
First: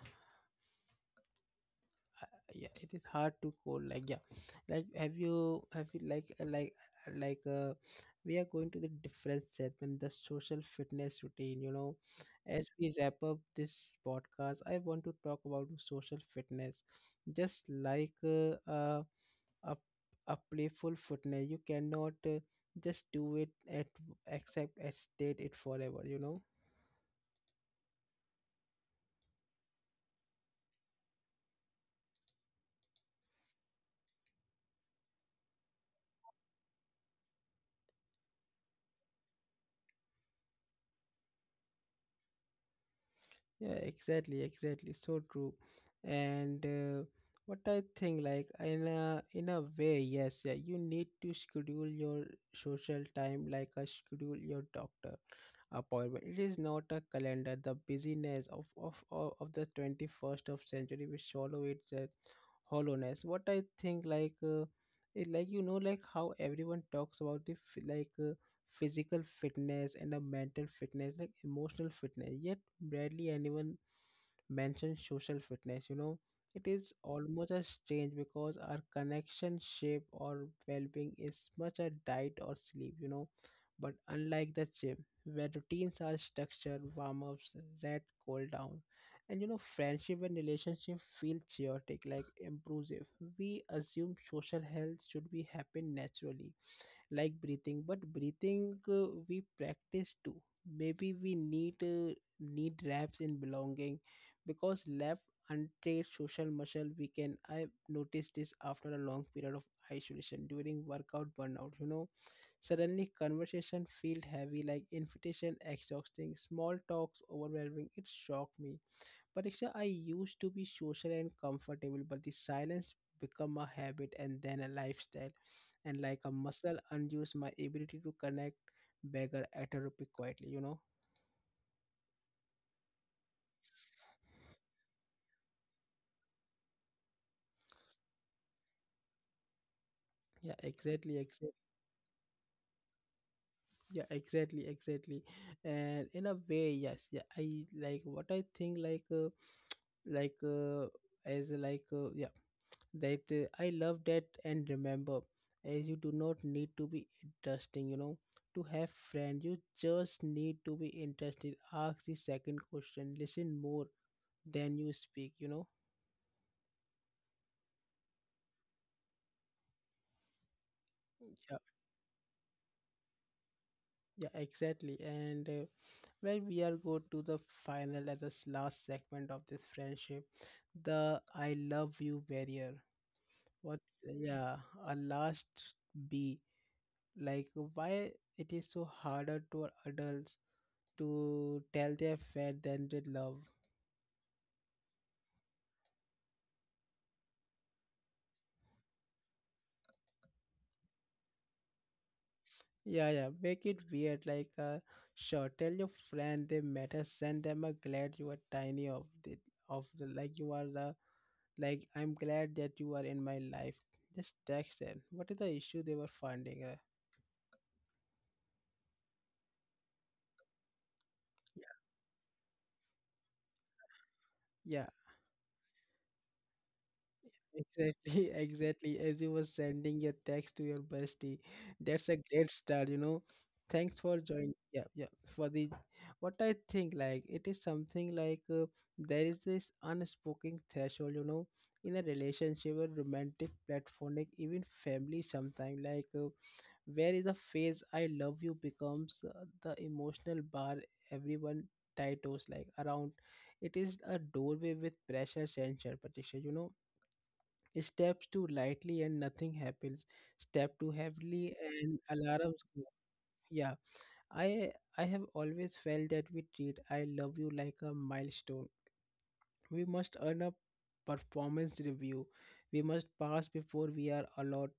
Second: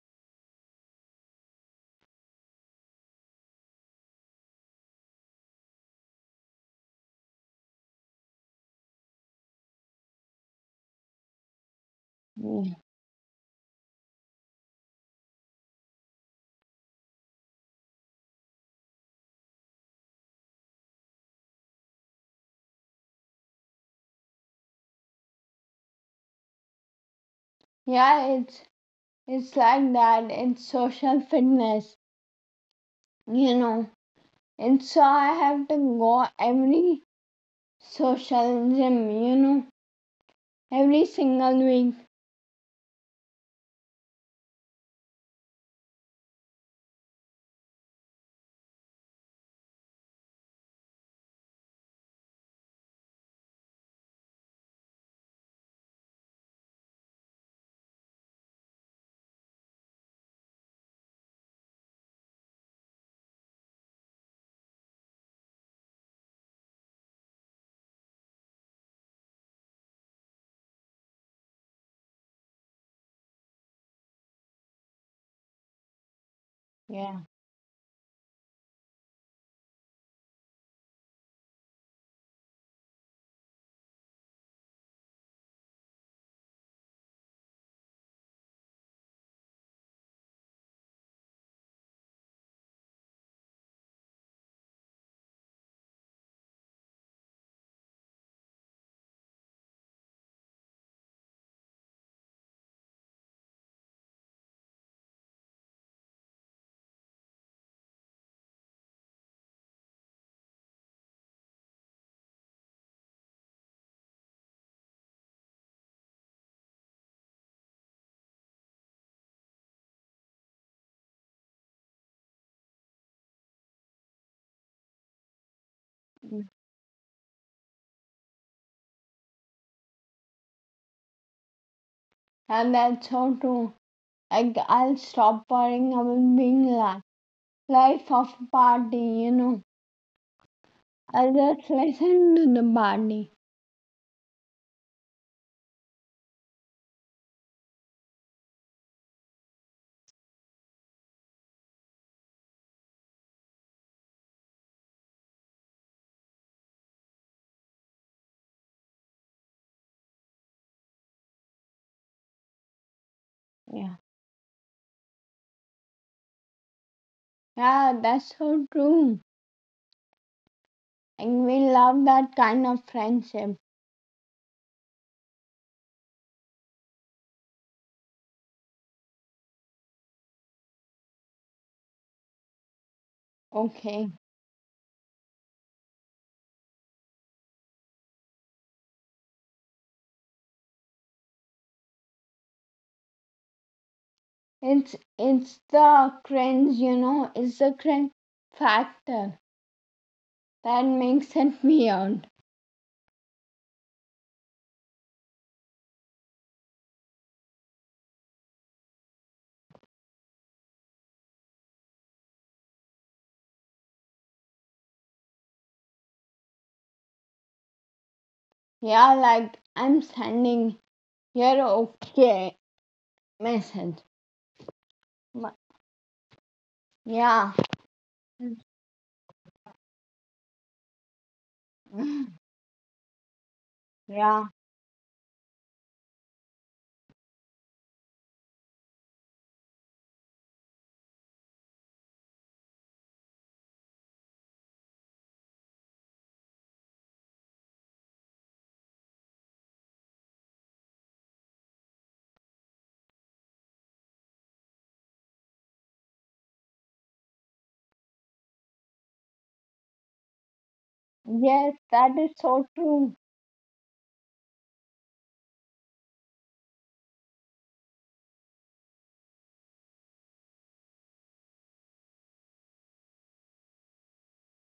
Speaker 1: yeah, it is hard to call, like, yeah, like have you have you like uh, like uh, like uh, we are going to the different segment, the social fitness routine, you know. As
Speaker 2: Mm.
Speaker 1: we wrap up this podcast, I want to talk about social fitness, just like uh, uh, a, a playful fitness. You cannot uh, just do it at except at state it forever, you know.
Speaker 2: Yeah, it's it's like that. It's social fitness, you know. And so I have to go every social gym, you know, every single week.
Speaker 1: Yeah, exactly, exactly. So true. And uh, what I think, like, in a in a way, yes, yeah, you need to schedule your social time like a schedule your doctor appointment. It is not a calendar. The busyness of of of of the twenty-first of century will swallow its uh, hollowness. What I think, like, uh, it, like you know, like how everyone talks about the f- like uh, physical fitness and a mental fitness, like emotional fitness. Yet barely anyone mentions social fitness. You know. It is
Speaker 2: Yeah.
Speaker 1: almost as strange because our connection, shape, or well being is much a diet or sleep, you know. But unlike the gym, where routines are structured, warm ups, red, cool down. And you know, friendship and relationship feel chaotic, like impulsive. We assume social health should be happen naturally like breathing, but breathing uh, we practice too. Maybe we need uh, need reps in belonging, because left untrained social muscle we can. I noticed this after a long period of isolation during workout burnout, you know. Suddenly conversation felt heavy, like invitation exhausting, small talks overwhelming. It shocked me, Pariksha, I used to be social and comfortable, but the silence become a habit and then a lifestyle. And like a muscle, unused, my ability to connect beggar atrophy quietly, you know?
Speaker 2: And that's so true. Like I'll stop worrying about being like life of a party, you know.
Speaker 1: Yeah, exactly,
Speaker 2: I'll
Speaker 1: exactly.
Speaker 2: just listen to the party.
Speaker 1: Yeah, exactly, exactly. And in a way, yes, yeah, I like what I think, like, uh, (tsk) like uh, as like uh, yeah, that uh, I love that. And remember, as you do not need to be interesting, you know, to have friends, you just need to be interested. Ask the second question, listen more
Speaker 2: Yeah.
Speaker 1: than you speak, you know.
Speaker 2: Yeah, that's so true. And
Speaker 1: yeah
Speaker 2: we love that kind of friendship.
Speaker 1: yeah exactly And uh, well, we are go to the final at this last segment of this friendship, the I love you barrier. What?
Speaker 2: Okay,
Speaker 1: Yeah. A last, b, like, why it is so harder to adults to tell their friend they did love.
Speaker 2: it's it's the cringe, you know, it's the cringe factor that makes it (laughs) weird.
Speaker 1: Yeah, yeah, make it weird. Like, uh, sure, tell your friend they matter. Send them a glad you are tiny of the of the like you are the like, I'm glad that you are in my life. Just text them. What is the issue they were finding? Uh,
Speaker 2: Yeah, like I'm sending your okay message.
Speaker 1: yeah,
Speaker 2: But yeah,
Speaker 1: exactly, (laughs) exactly. As you were sending your text to your bestie, that's a
Speaker 2: (laughs)
Speaker 1: great start, you know. Thanks for
Speaker 2: yeah,
Speaker 1: joining. Yeah, yeah. For the what I think, like, it is something like uh, there is this unspoken threshold, you know, in a relationship, a romantic, platonic, even family. Sometimes, like uh, where is the phase "I love you" becomes uh, the emotional bar everyone tattoos like around. It is a doorway with pressure, censure, petition, you know. Step too lightly and nothing happens. Step too heavily,
Speaker 2: yes,
Speaker 1: and
Speaker 2: that is
Speaker 1: alarms
Speaker 2: so
Speaker 1: go.
Speaker 2: true.
Speaker 1: Yeah, I I have always felt that we treat "I love you" like a milestone. We must earn a performance review. We must pass before we are allowed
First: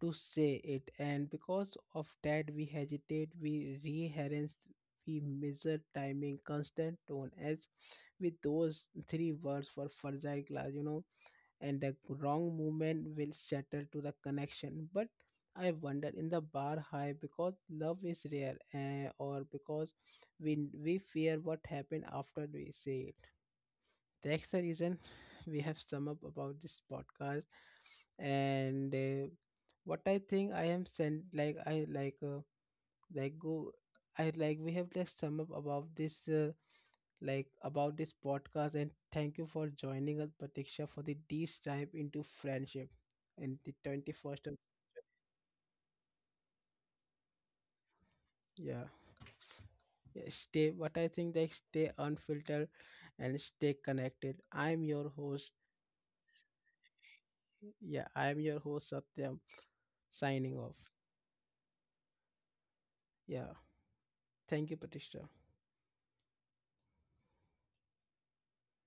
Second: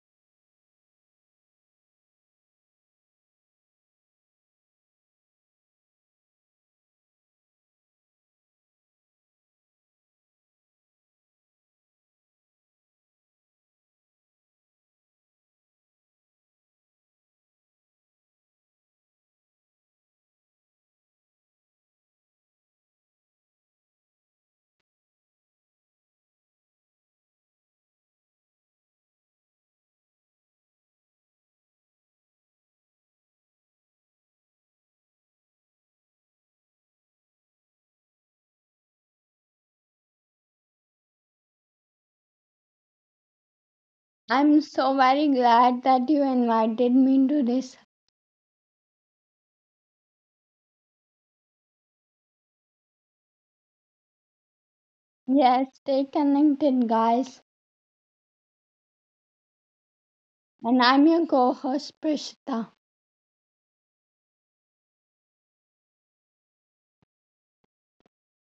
Speaker 1: to say it. And because of that, we hesitate, we rehearse, we measure timing, constant tone, as with those three words for fragile glass. You know, and the wrong movement will shatter to the connection. But I wonder in the bar high because love is rare, eh, or because we we fear what happened after we say it. That's the reason we have sum up about this podcast and. Uh, what I think I am sent like I like uh, like go, I like we have like sum up about this uh, like about this podcast, and thank you for joining us, Pratiksha, for the deep dive into friendship in the twenty-first of
Speaker 2: I'm so very glad that you invited me to this.
Speaker 1: yeah. Yeah. Stay what I think they stay unfiltered and stay connected. I'm your host.
Speaker 2: Yes, stay connected, guys.
Speaker 1: Yeah, I'm your host Satyam, signing off.
Speaker 2: And I'm your co host, Prishita.
Speaker 1: Yeah. Thank you, Patricia.